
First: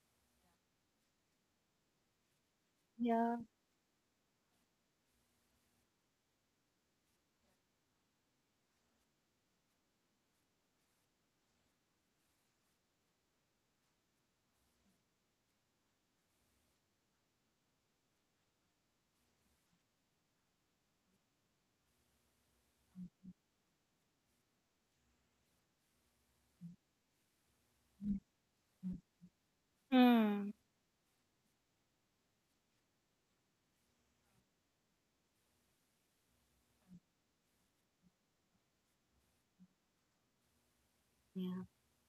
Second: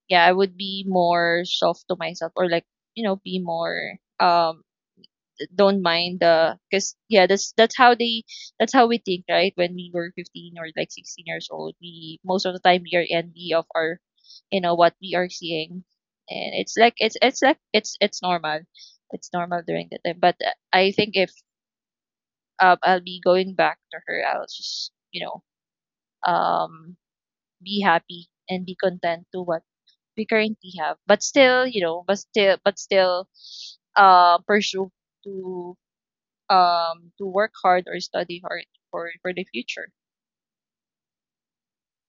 S2: yeah, I would be more soft to myself, or like, you know, be
S1: Yeah.
S2: more, um don't mind the, because yeah, that's how we think, right? When we were 15 or like 16 years old, we most of the time, we are envy of our, you know, what we are seeing. And it's like, it's normal, it's normal during that time. But I think if, I'll be going back to her, I'll just, you know, um be
S1: Mm.
S2: happy and be content to what we
S1: Mm.
S2: currently have. But still, you know, but still, pursue to, to work hard or study hard for the future.
S1: Yeah.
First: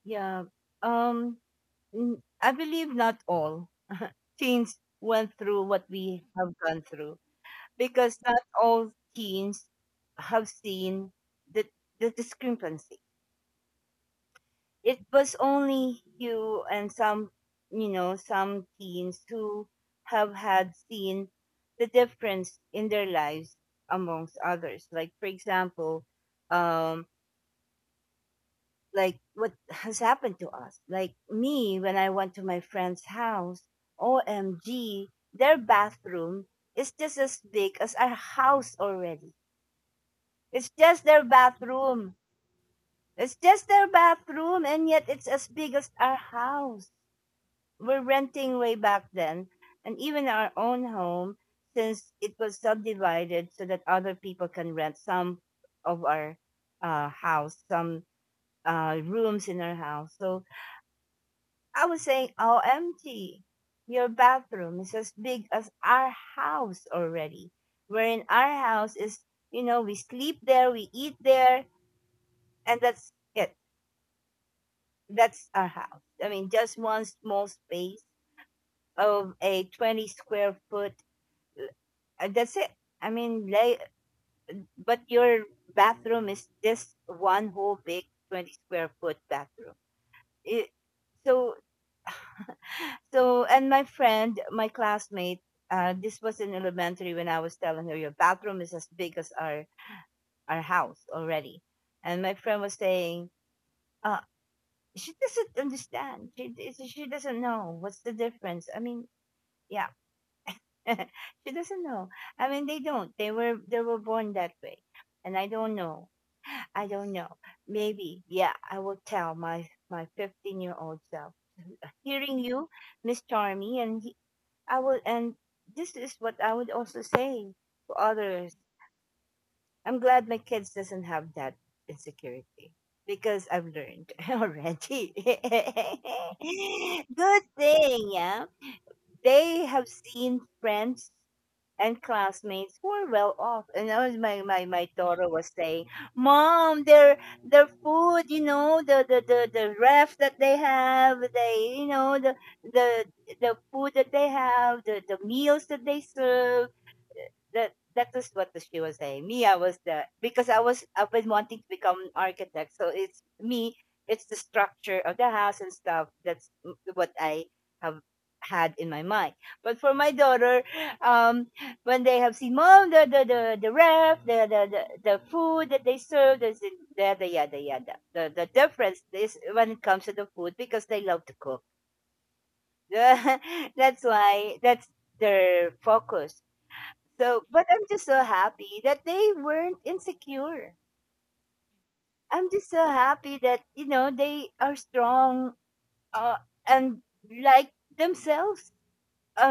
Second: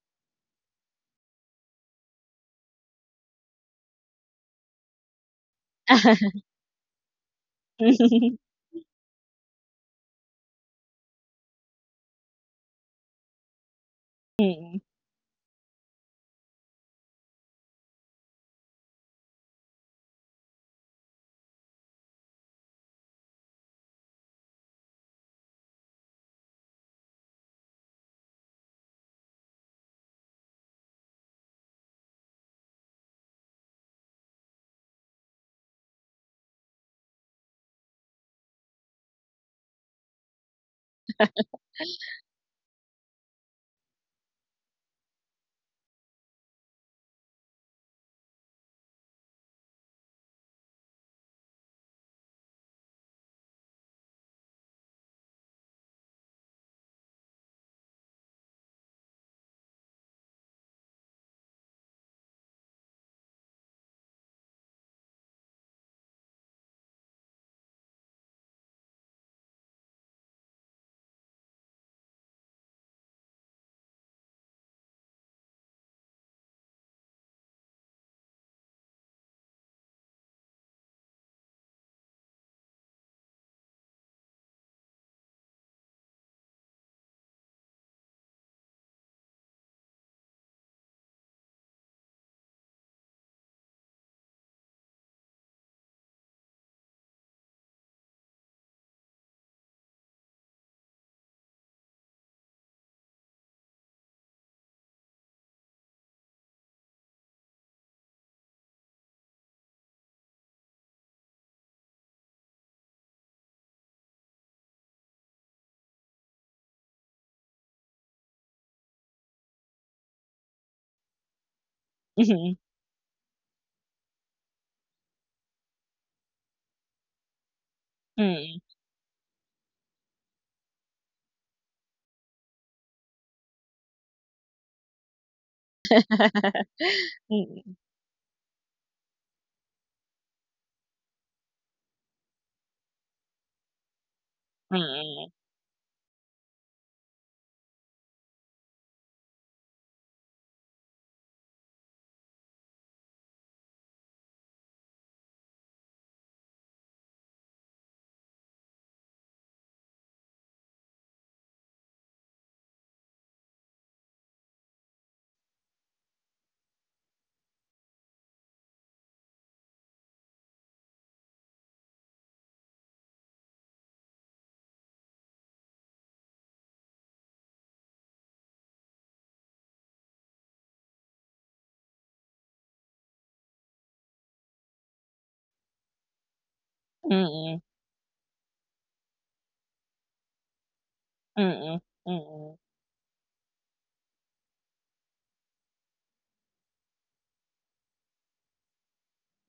S1: Yeah. Um, I believe not all teens went through what we have gone through because not all teens have seen the the discrepancy.
S2: Mm,
S1: It was only you and some teens who have had seen the difference in their lives amongst others. Like, for example, um, like what has happened to us. Like me, when I went to my friend's house, OMG, their bathroom is just as big as our house already. It's just their bathroom. It's just their bathroom, and yet it's as big as our house. We're renting way back then, and even our own home, since it was subdivided so that other people can rent some of our house, some rooms in our house. So I was saying, OMG, your bathroom is as big as our house already. Wherein our house is, we sleep there, we eat there, and that's it. That's our house. I mean, just one small space of a 20 square foot. That's it. I mean, like, but your bathroom is just one whole big 20 square foot bathroom. It, so, so, and my friend, my classmate, this was in elementary when I was telling her your bathroom is as big as our house already, and my friend was saying, uh, she doesn't understand. She doesn't know what's the difference. I mean, yeah, she doesn't know. I mean, they don't. They were born that way, and I don't know. I don't know. Maybe, yeah, I will tell my 15-year-old self. Hearing
S2: mm,
S1: you, Miss Charmy, and he, I will, and this is what I would also say to
S2: mm,
S1: others.
S2: mm,
S1: I'm glad my kids doesn't have that insecurity because I've learned already. Good
S2: mm,
S1: thing. Yeah, they have seen friends and classmates who are well off. And that was my, daughter
S2: mm,
S1: was saying, "Mom, their food, the, ref that they have, the the food that they have, the, meals that they serve." That is what she was saying. Me, I was the because I've been wanting to become an architect. So it's me, it's the structure of the house and stuff. That's what I have had in my mind. But for my daughter, um, when they have seen, "Mom, the the ref, the the food that they serve, there's the yada yada." The difference is when it comes to the food because they love to cook. That's why that's their focus, so,
S2: mm,
S1: but I'm just so happy that they weren't insecure.
S2: mm, mm,
S1: I'm
S2: mm,
S1: just so happy that they are strong, uh, and like themselves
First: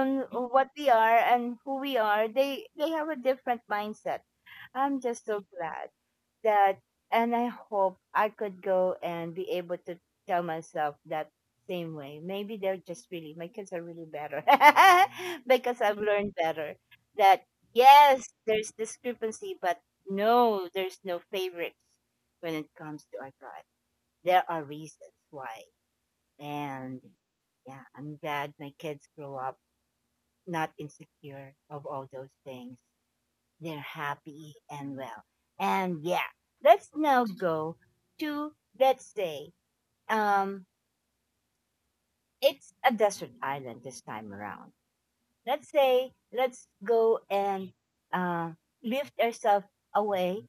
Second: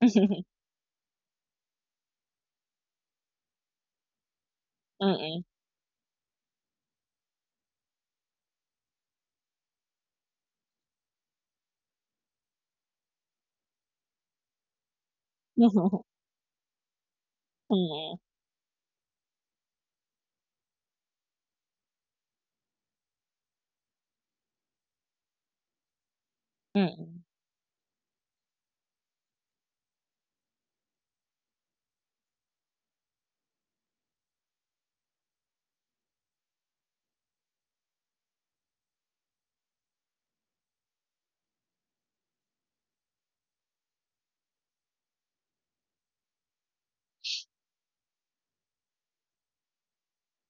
S2: mm,
S1: what we are and who we are. They have a different mindset. I'm just so
S2: mm,
S1: glad that, and I hope I could go and be able to tell myself that same way. Maybe they're just really my kids are really better because I've
S2: mm,
S1: learned better that yes, there's discrepancy, but no, there's no favorites when it comes to our God. There are reasons why. And
S2: mm.
S1: yeah, I'm glad my kids grow up not insecure of all those things. They're happy and well. And yeah, let's now go to, let's say, um, it's a desert island this time around. Let's say, let's go and uh, lift ourselves away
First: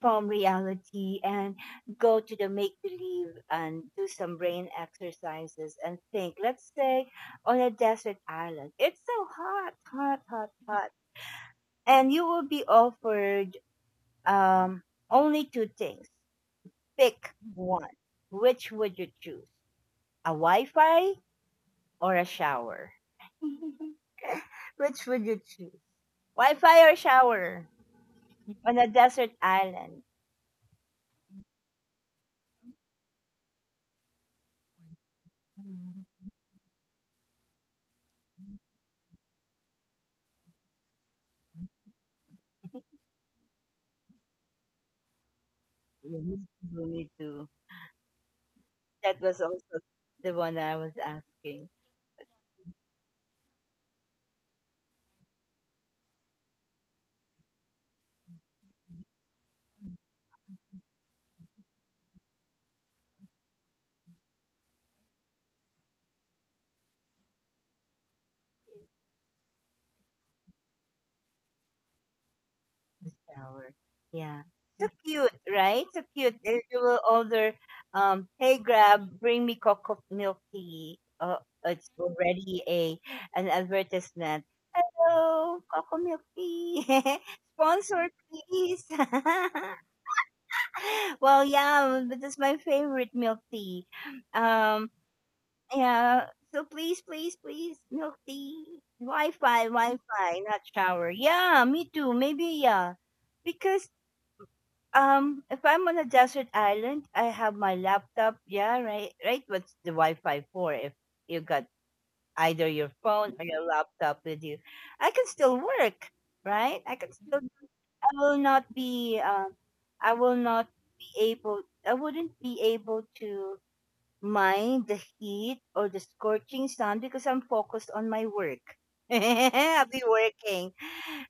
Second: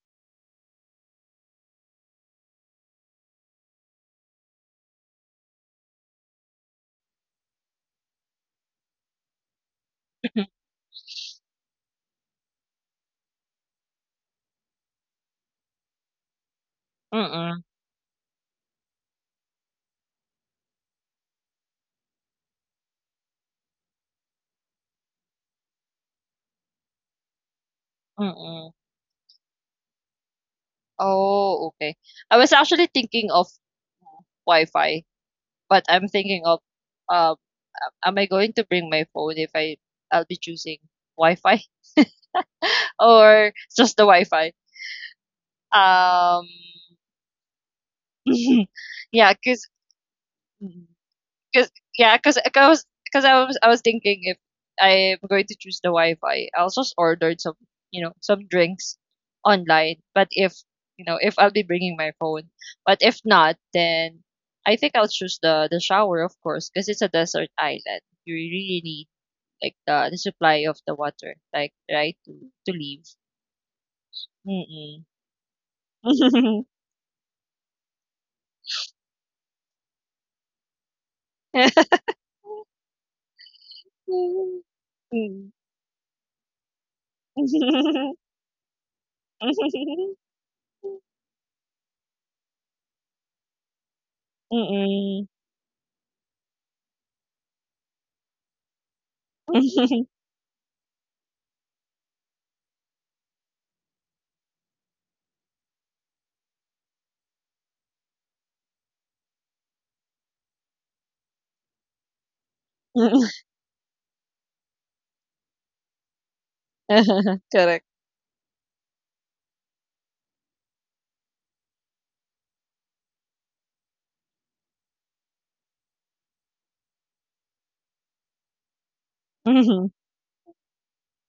S1: from reality and go to the make believe and do some brain exercises and think. Let's say on a desert island, it's so hot, hot, hot, hot, and you will be offered um, only two things. Pick
S2: Mm-mm,
S1: one. Which would you choose? A Wi Fi or a shower? Which would you choose? Wi Fi or shower
S2: mm-mm.
S1: on a desert island?
S2: Oh, okay. I was actually thinking of Wi-Fi, but I'm thinking of, um, am I going to bring my phone if I'll be choosing Wi-Fi or just the Wi-Fi?
S1: Mm,
S2: Um,
S1: you need to, me too.
S2: Yeah,
S1: That
S2: yeah,
S1: was
S2: cause,
S1: also the one I
S2: mm-hmm,
S1: was asking.
S2: cause, yeah, cause, cause, cause I was thinking if I'm going to choose the Wi-Fi, I'll just order some, you know, some drinks online. But if, you know, if I'll be bringing my phone, but if not, then I think I'll choose the shower, of course, cause it's a desert island. You really need like the supply of the water, like right to live.
S1: The shower. Yeah. So
S2: Mm-mm.
S1: cute, right? So cute. If you will order, "Hey, grab, bring me cocoa milk tea." Oh, it's already a an advertisement.
S2: Mm.
S1: Hello, Coco Milk Tea. Sponsor, please. Well, yeah, but is my favorite milk tea. Um,
S2: Mm.
S1: yeah. So please, please, please, milk tea. Wi-Fi,
S2: Mm.
S1: Wi-Fi, not shower. Yeah, me too. Maybe yeah, because if I'm on a desert island, I have my laptop. Yeah, right, right. What's the Wi-Fi for? If you got either your phone or your laptop with you, I can still work, right? I can still
S2: Correct.
S1: I will not be I will not be able I wouldn't be able to mind the heat or the scorching sun because I'm focused on my work. I'll
S2: Mhm.
S1: be working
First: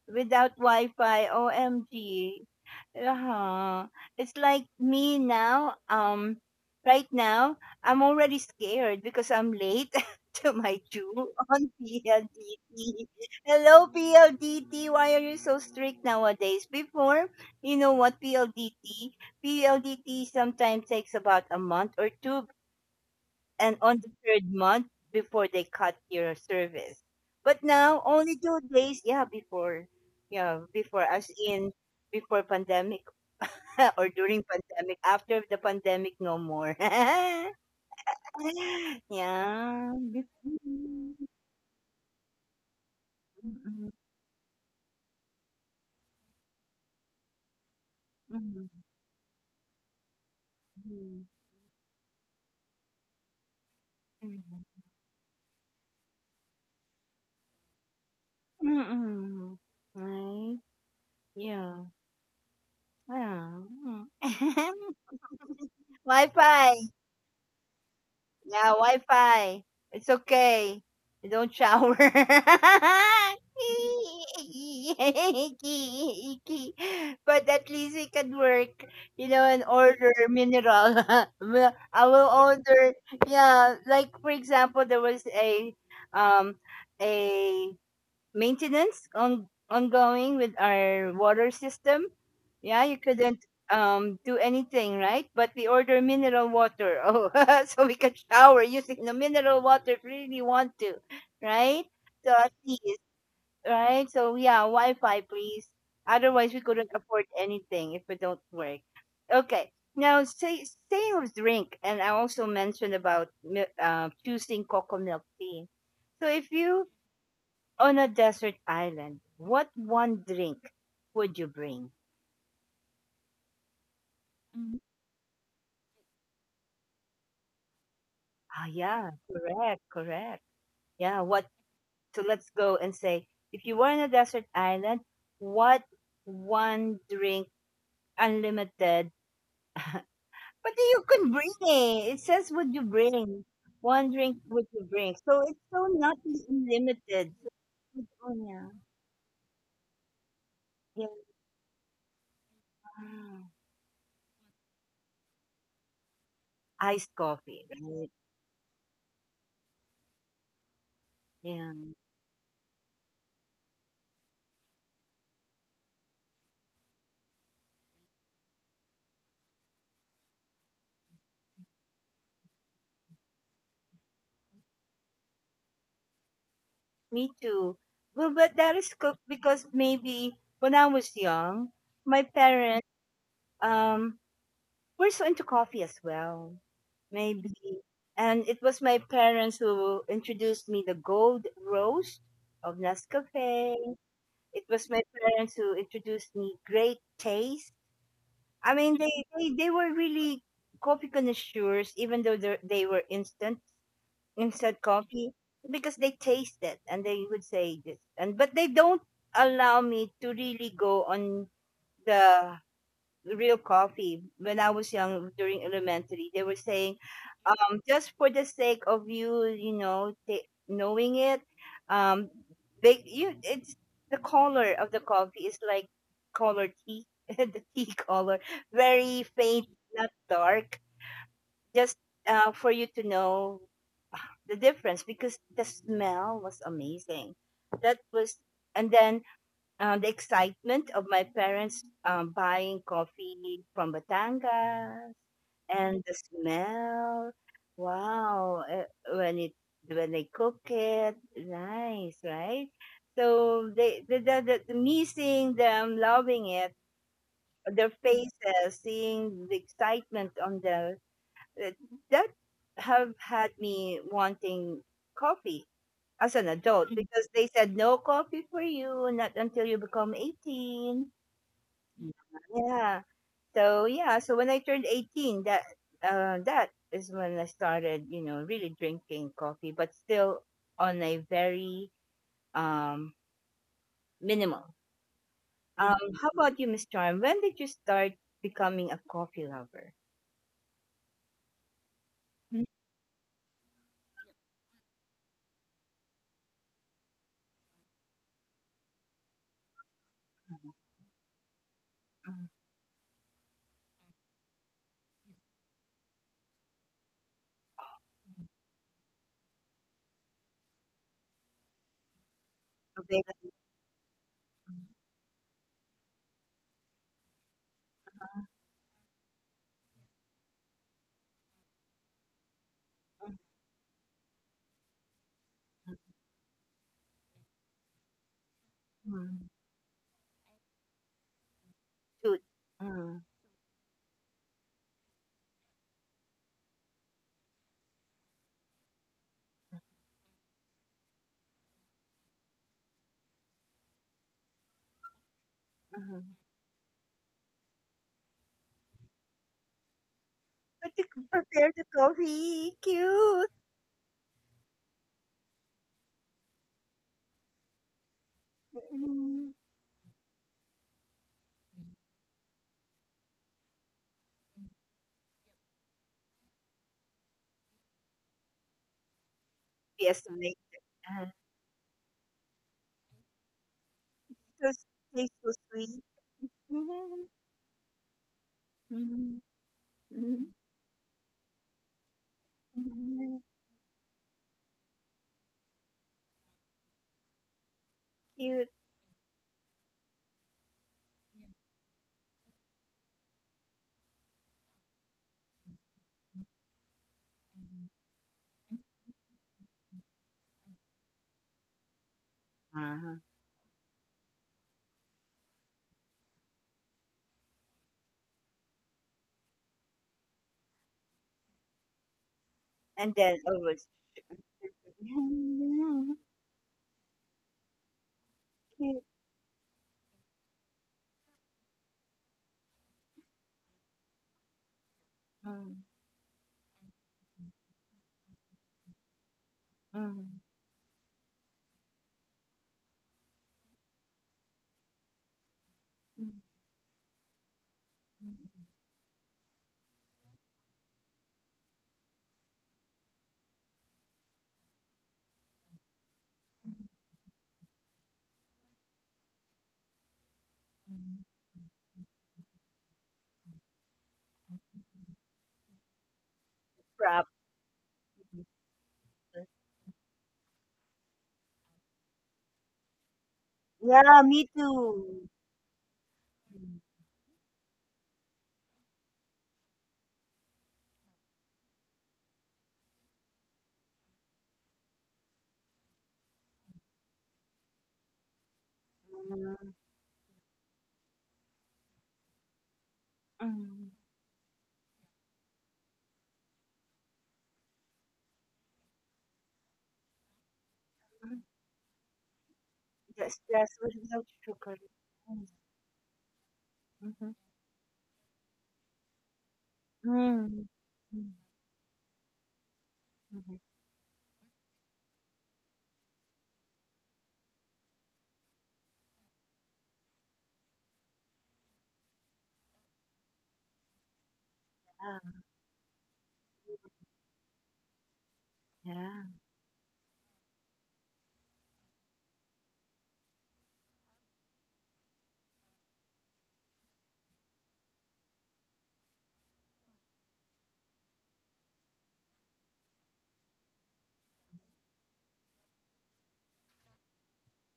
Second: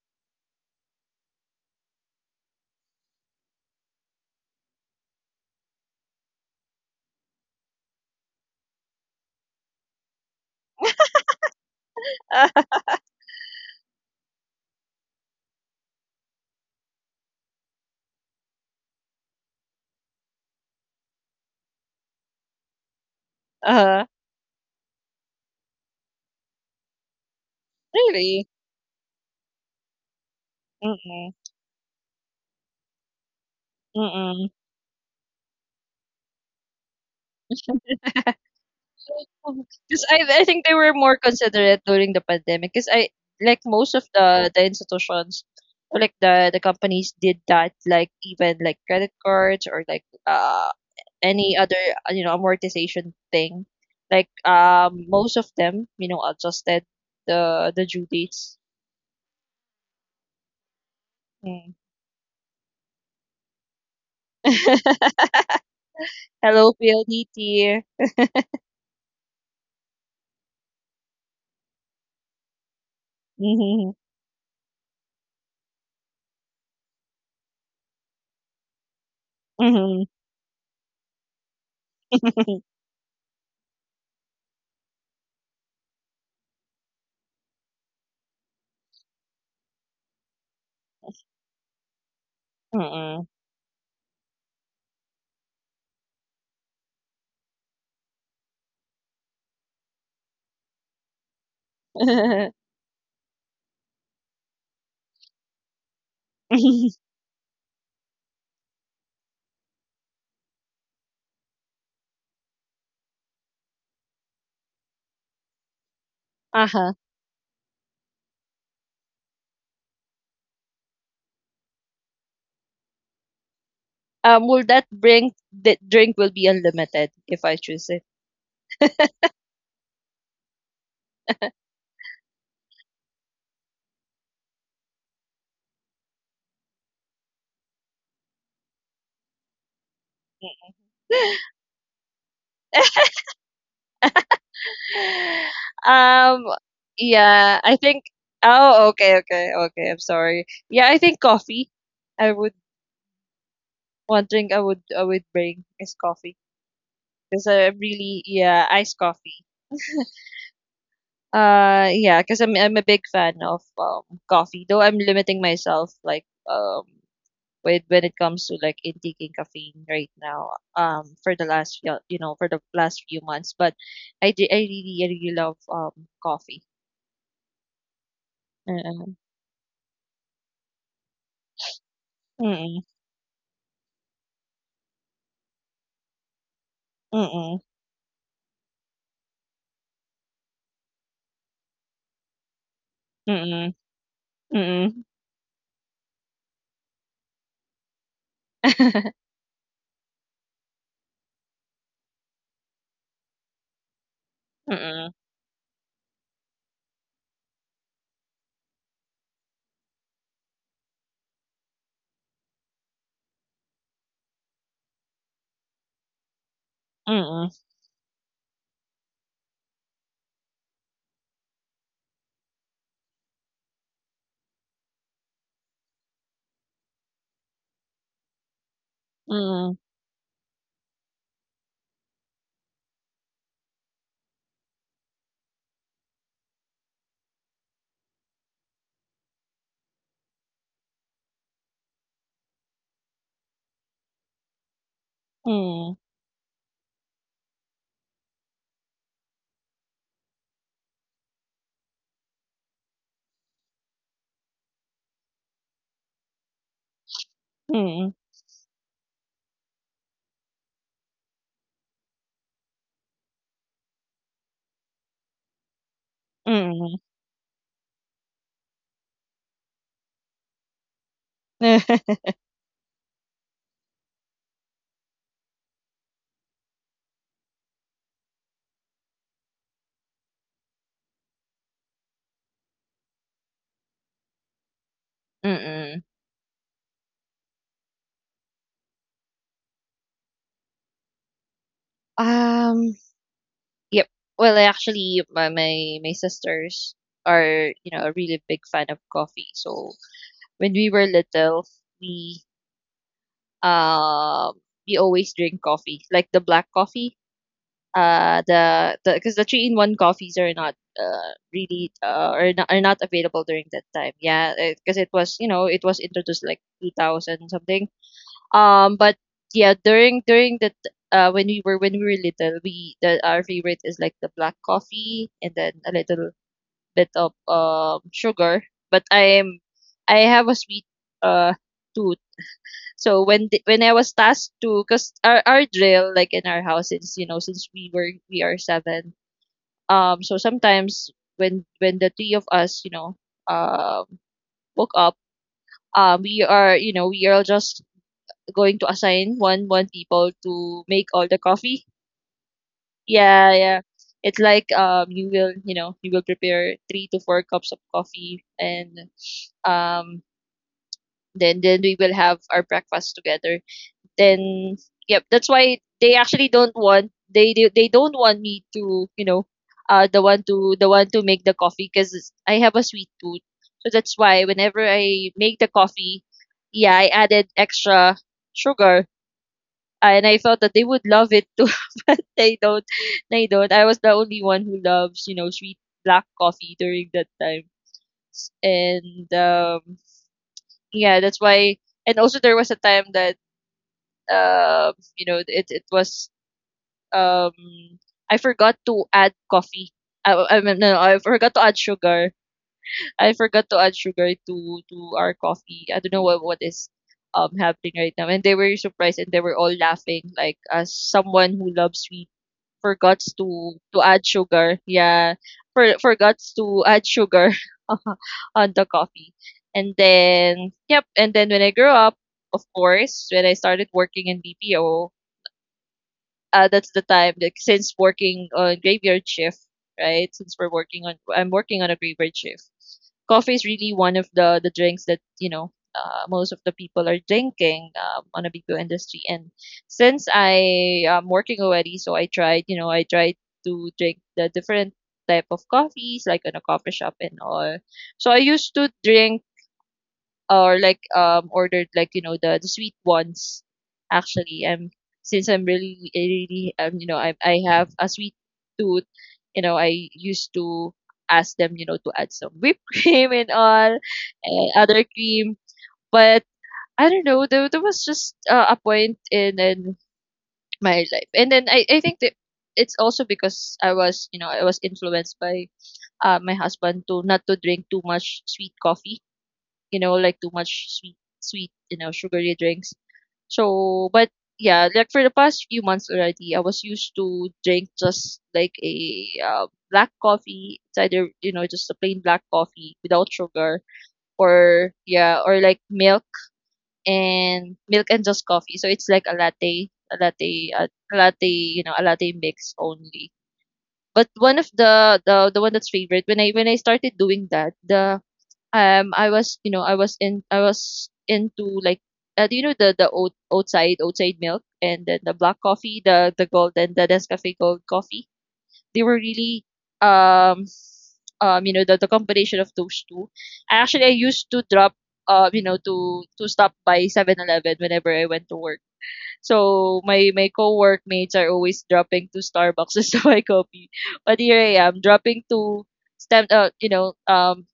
S1: without Wi-Fi. OMG. Uh-huh. It's like me now. Right now, I'm already scared because I'm late to my due on PLDT. Hello, PLDT. Why are you so strict nowadays? Before, you know what, PLDT? PLDT sometimes takes about a month or two, and on the third month before they cut your service. But now only
S2: Really?
S1: 2 days. Yeah, before, yeah, before
S2: Mm.
S1: as in before pandemic or
S2: Mm.
S1: during pandemic. After the pandemic, no more. Yeah.
S2: Because I think they were more considerate during the pandemic. Because I, like, most of the institutions, or like the companies did that, like, even like credit cards, or like, any other, you know, amortization thing. Like, most of them, you know, adjusted the due dates.
S1: Mm-mm. Right?
S2: Mm.
S1: Yeah. Yeah.
S2: Hello,
S1: Wi-Fi.
S2: PLDT.
S1: Yeah, Wi-Fi. It's okay. You don't shower.
S2: Mm-hmm.
S1: But at least we can work, and
S2: Mm-hmm.
S1: order mineral. Well, I will order, yeah, like, for example, there was a um a maintenance on ongoing with our water system. Yeah, you
S2: Mm-hmm.
S1: couldn't do anything, right? But we order mineral water. Oh, so we can shower using the mineral water if we really want to, right? So at least, right? So yeah, Wi-Fi, please. Otherwise, we couldn't afford anything if it don't work. Okay. Now, say, staying with drink, and I also mentioned about choosing cocoa milk tea. So if you
S2: Uh-huh.
S1: on a desert island, what one drink would you bring?
S2: Will
S1: Mhm.
S2: that bring the drink will be unlimited if I choose it?
S1: Ah, yeah, correct, correct. Yeah, what? So let's go and say, if you were on a desert island, what one drink unlimited? But you could bring it. It says, would you bring one drink? Would you bring? So it's so not
S2: um,
S1: unlimited.
S2: yeah,
S1: So,
S2: I think.
S1: oh, yeah,
S2: Oh, okay, okay, okay. I'm sorry. Yeah, I
S1: yeah.
S2: think coffee. I would one drink I would bring is coffee
S1: Iced
S2: because I
S1: coffee, right?
S2: really, yeah, iced coffee.
S1: Yeah.
S2: Yeah, because I'm a big fan of coffee, though I'm limiting myself like um with when it comes to like intaking caffeine right now for the last few you know for the last few months, but I really love coffee.
S1: Me too. Well, but that is
S2: Mm-mm.
S1: cooked because maybe when I was young, my
S2: Mm-mm.
S1: parents um were so into coffee as well. Maybe.
S2: Mm-mm.
S1: And it was my parents who introduced me the gold roast of Nescafe. It was
S2: Mm-mm.
S1: my
S2: Mm-mm.
S1: parents who introduced me great taste. I mean, they were really coffee connoisseurs, even though they were instant
S2: Mm-mm.
S1: coffee because they taste it, and they would say this, and but they don't allow me to really go on the real coffee. When I was young, during elementary, they were saying,
S2: Mm-mm.
S1: just for the sake of knowing it. Um they you It's the color of the coffee, is like color tea, the tea color, very faint, not dark, just, for you to know the difference because the smell was amazing. That was, and then, the excitement of my parents buying coffee from Batangas,
S2: Mm-mm.
S1: and the smell. Wow, when it when they cook it, nice, right? So they the me seeing them loving it, their
S2: Mm-mm.
S1: faces, seeing the excitement on the uh, that have had me wanting coffee as an adult. Mhm.
S2: Mm-mm.
S1: Because they said no coffee for you, not until you become 18. Yeah, so when I turned 18, that is when I started, you know, really drinking coffee, but still on a very um minimal.
S2: Mm-mm.
S1: How about you, Miss Charm? When did you start becoming a coffee lover? Mm.
S2: Um, Yep. Well, my my sisters are you know a really big fan of coffee. So when we were little, we
S1: Mm,
S2: um we always drink coffee, like the black coffee. The because the three in one coffees are not really are not
S1: okay.
S2: available during that time. Yeah, because it was you know it was introduced like 2000 something but yeah, when we were little, we the our favorite is like the black coffee and then
S1: Mm,
S2: a little bit of sugar. But I
S1: mm.
S2: am I have a sweet uh tooth.
S1: Cute. Mm,
S2: So when I was tasked to, cause our drill like in our house since you know since we are seven. So sometimes when the three of us um woke up
S1: mhm.
S2: we are you know we are just going to assign one people to
S1: But you
S2: make
S1: can
S2: all the
S1: prepare the
S2: coffee.
S1: coffee. Cute.
S2: Yeah, yeah. It's like you will you know you will prepare three to four cups of coffee and
S1: Mhm.
S2: um then we will have our breakfast together. Then yep, that's why they actually don't want they don't want me to you know
S1: Yes, to make.
S2: the one to
S1: Ah.
S2: make the coffee because I have a sweet tooth. So that's why whenever
S1: Because
S2: I
S1: tastes so
S2: make the
S1: sweet.
S2: coffee, yeah, I
S1: Mhm,
S2: added extra sugar,
S1: mhm.
S2: and I
S1: Mhm,
S2: thought that they would love it too, but they don't.
S1: mhm, mhm.
S2: They don't. I was the only one who loves, you know, sweet black coffee during that time.
S1: Cute.
S2: And yeah, that's why. And also, there was a time that you know, it was um, I forgot to add coffee. No, I forgot to add sugar.
S1: Uh-huh.
S2: I forgot to add sugar to our coffee. I don't know what is happening right now. And they were surprised and they were all laughing, like as someone who loves sweet for
S1: And
S2: gods
S1: then always.
S2: to add sugar. Yeah, for gods to add sugar on the
S1: Cute.
S2: coffee. And then, yep. And then when I grew up, of course, when I started working in BPO,
S1: Mm,
S2: that's the time like since working on graveyard shift, right?
S1: mm,
S2: Since we're working on, I'm working on a graveyard shift. Coffee is really one of the drinks that you know
S1: mm,
S2: most of the people are drinking on a
S1: mm,
S2: BPO industry. And since I am working already, so I tried, you know, I tried to drink the different type of coffees like in a coffee shop and all. So I used to drink or
S1: mm.
S2: ordered like you know the sweet ones actually I'm since I'm really really you know
S1: Prop.
S2: I have a sweet
S1: Mhm.
S2: tooth, you know, I used to ask them you know to add some whipped cream and all
S1: Yeah, me
S2: and other
S1: too.
S2: cream, but
S1: Mm.
S2: I don't know, there was just a point in my life, and then I think that it's also because I was influenced by my husband to not to drink too much sweet coffee,
S1: Mm.
S2: you know, like too much sweet, you know, sugary drinks.
S1: Mm,
S2: So, but yeah, like for the past few months already, I was used to drink just like a black coffee. It's either
S1: mm.
S2: you know just a plain black coffee
S1: That's
S2: without
S1: just
S2: sugar,
S1: without sugar.
S2: or
S1: Mm,
S2: yeah, or like milk
S1: mhm.
S2: and milk and just coffee. So it's like a latte, a
S1: Mm,
S2: latte, a
S1: mm,
S2: latte, you know, a latte mix only.
S1: mhm.
S2: But one of the one that's favorite when I started doing that, the I was you know I was into like do you know the oat outside outside milk and then the black coffee the gold and the Nescafe Gold coffee, they were
S1: Yeah.
S2: really um you know the combination of those two. I used to drop to stop by 7-Eleven whenever I went to work, so my co-workmates are always dropping to Starbucks just to buy coffee, but here I am dropping to stem you know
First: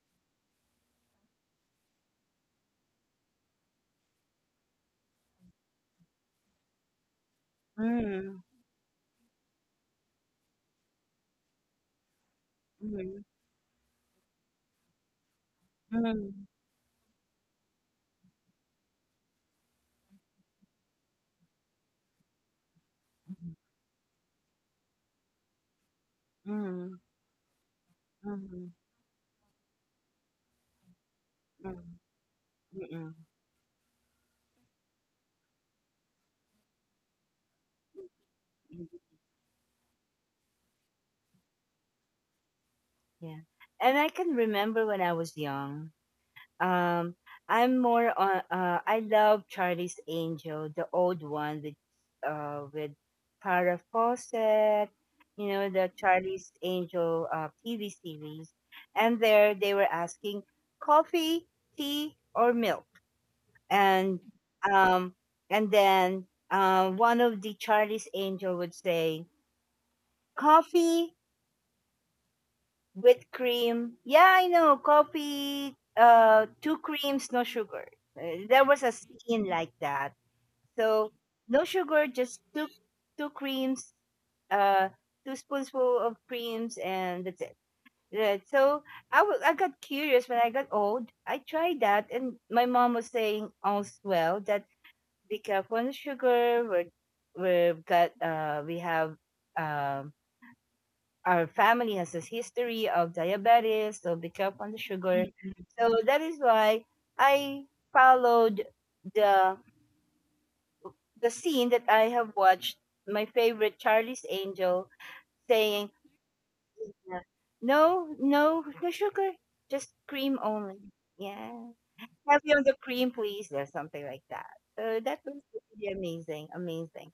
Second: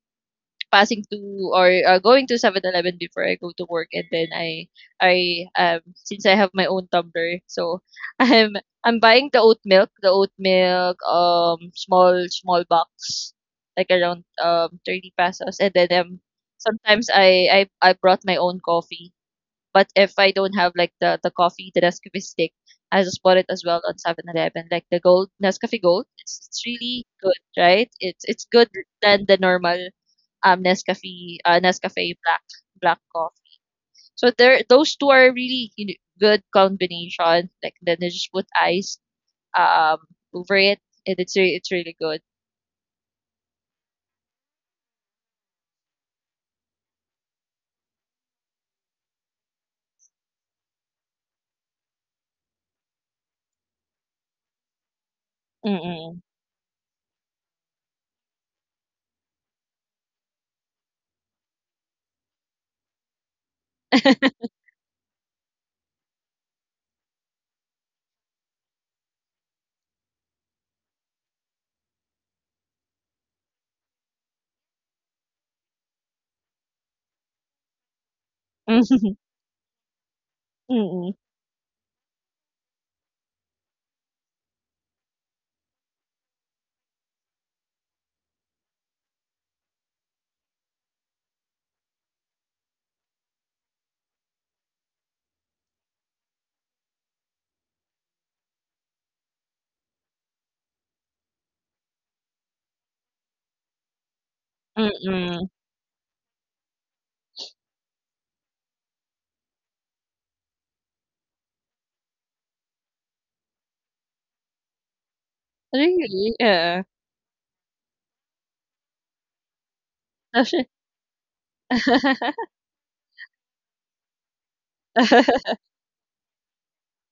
S2: passing to or going to 7-Eleven before I go to work, and then I since I have my own tumbler, so
S1: Mm,
S2: I'm I'm buying the oat milk, small small
S1: mhm,
S2: box, like around 30 pesos, and then um
S1: mm,
S2: sometimes I I I brought my own coffee. But if I don't have like the coffee, the Nescafe stick, I just bought it
S1: mhm,
S2: as well on 7-Eleven. Like the gold Nescafe Gold, it's
S1: mhm,
S2: really good, right? It's good
S1: mm,
S2: than the normal Nescafe Nescafe black
S1: mm,
S2: coffee. So there, those two are really you know, good combination. Like then they just put ice
S1: mm.
S2: um over it, and it's really good.
S1: Yeah. And I can remember when I was young. Um, I'm more on. I love Charlie's Angel, the old one with, uh, with Farrah Fawcett. You know the
S2: Mm-mm.
S1: Charlie's Angel TV series, and there they were asking coffee, tea, or milk. And um and then one of the Charlie's Angel would say coffee with cream. Yeah, I know coffee. Two creams, no sugar. There was a
S2: Mm-mm.
S1: scene like that. So
S2: Mm-mm.
S1: no sugar, just two creams, uh, two spoonsful of creams, and that's it. Right. So I got curious when I got old. I tried that, and my mom was saying also well that the Capuan sugar. We've got we have um, our family has a history of diabetes, so the Capuan sugar.
S2: Mm-mm.
S1: So that is why I followed the the scene that I have watched. My favorite Charlie's Angel saying,
S2: Really? Yeah.
S1: "No, no, no sugar, just cream only." Yeah, heavy on the cream, please, or something like that. So that was really amazing, amazing.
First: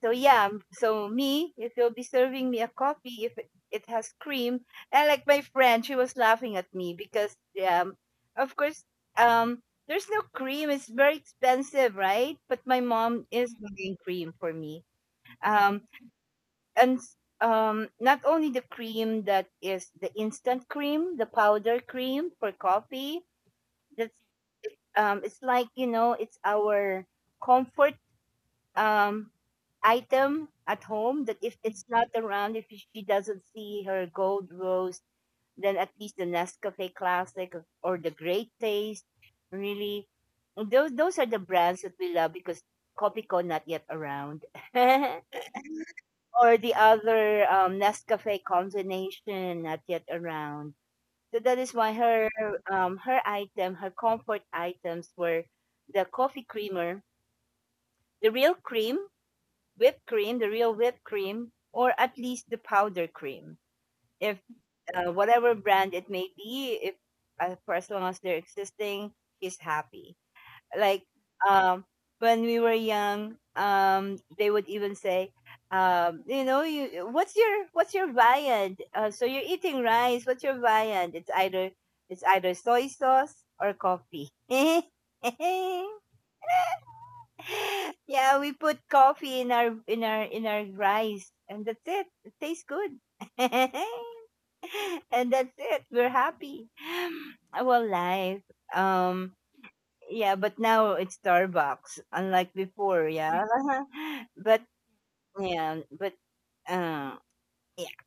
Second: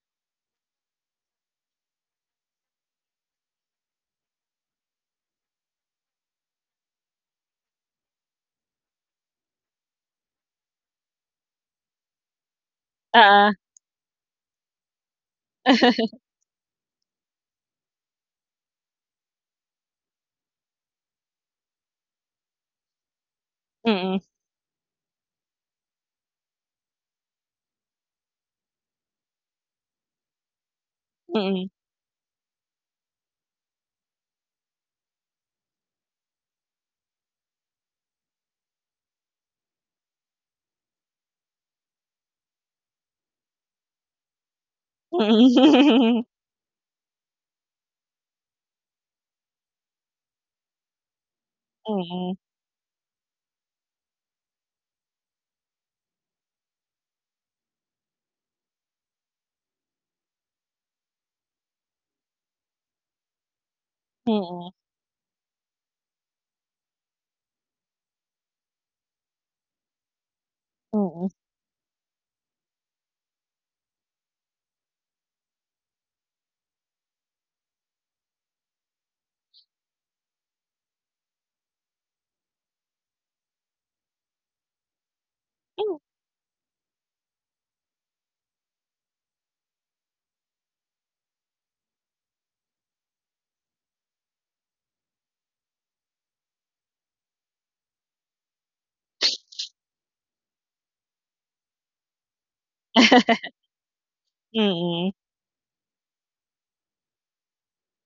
S1: So yeah, so me, if you'll be serving me a coffee, if it has cream, and like my friend, she was laughing at me because um, of course, um, there's no cream. It's very expensive, right? But my mom
S2: Uh,
S1: is buying cream for me. Um, not only the cream that is the instant cream, the powder cream for coffee. That's
S2: Mm,
S1: it's like, you know, it's our comfort um, item at home that if
S2: mm,
S1: it's not around, if she doesn't see her gold rose, then at least the Nescafe Classic or the Great Taste, really, those are the brands that we love because Copico not yet around,
S2: mm,
S1: or the other Nescafe combination not yet around. So that is why
S2: mm,
S1: her
S2: mm,
S1: her item, her comfort items were the coffee creamer, the real cream whipped cream, the real whipped cream, or at least the powder cream.
S2: mm,
S1: If
S2: mm.
S1: whatever brand it may be, if for as long as they're existing, he's happy. Like
S2: Mm
S1: um, when we were young, they would even say, you know, you what's your viand? So you're eating rice. What's your viand? It's either soy sauce or coffee.
S2: mm
S1: Yeah, we put coffee in our rice, and that's it. It tastes good, and that's it. We're happy. Well, life. Um, yeah, but now it's Starbucks, unlike before.
S2: mm.
S1: Yeah, but yeah, but uh, yeah,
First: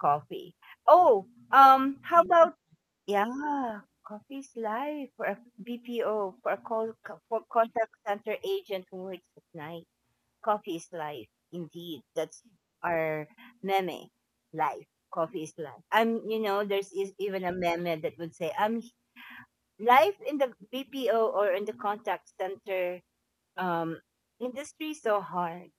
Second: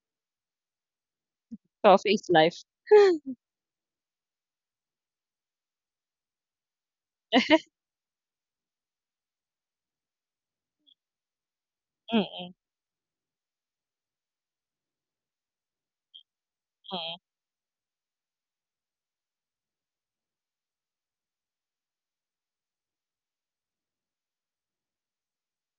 S1: coffee. Oh,
S2: Coffee
S1: how
S2: is
S1: about
S2: life.
S1: yeah, coffee's life for a BPO, for a call, for contact center agent who works at night. Coffee is life. Indeed. That's
S2: Mm,
S1: our meme. Life. Coffee is life. I'm, you know, there's is even a meme that would say, I'm life in the BPO or in the contact center um, industry is so hard.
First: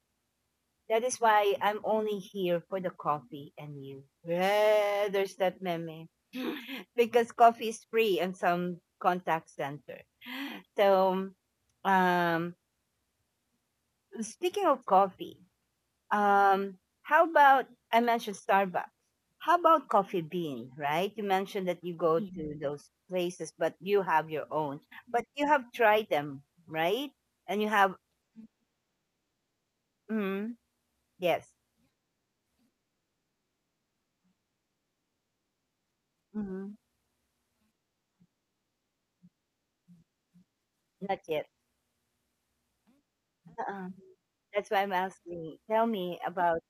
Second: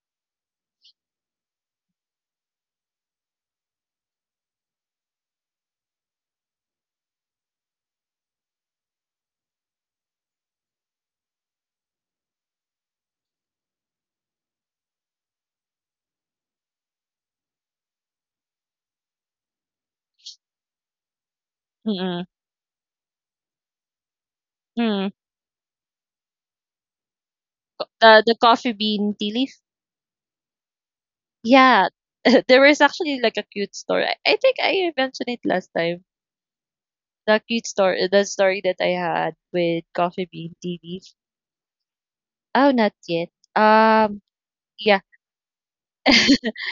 S1: That is why I'm only here for the coffee and you. Yeah, there's that meme. Because coffee is free in some contact center. So, um, speaking of coffee, Um, how about I mentioned Starbucks? How about Coffee Bean? Right? You mentioned that you go
S2: mm,
S1: to Mhm. those places, but you have your own.
S2: mm.
S1: But you have tried them, right? And you have,
S2: The coffee bean tea leaf.
S1: mm, yes,
S2: Yeah, there was actually like a cute story. I think I mentioned it last time.
S1: mm,
S2: The cute story, the story that I had with coffee bean tea leaf.
S1: not yet.
S2: Oh, not yet.
S1: Uh-uh.
S2: Um,
S1: That's why I'm
S2: yeah,
S1: asking. Tell me about.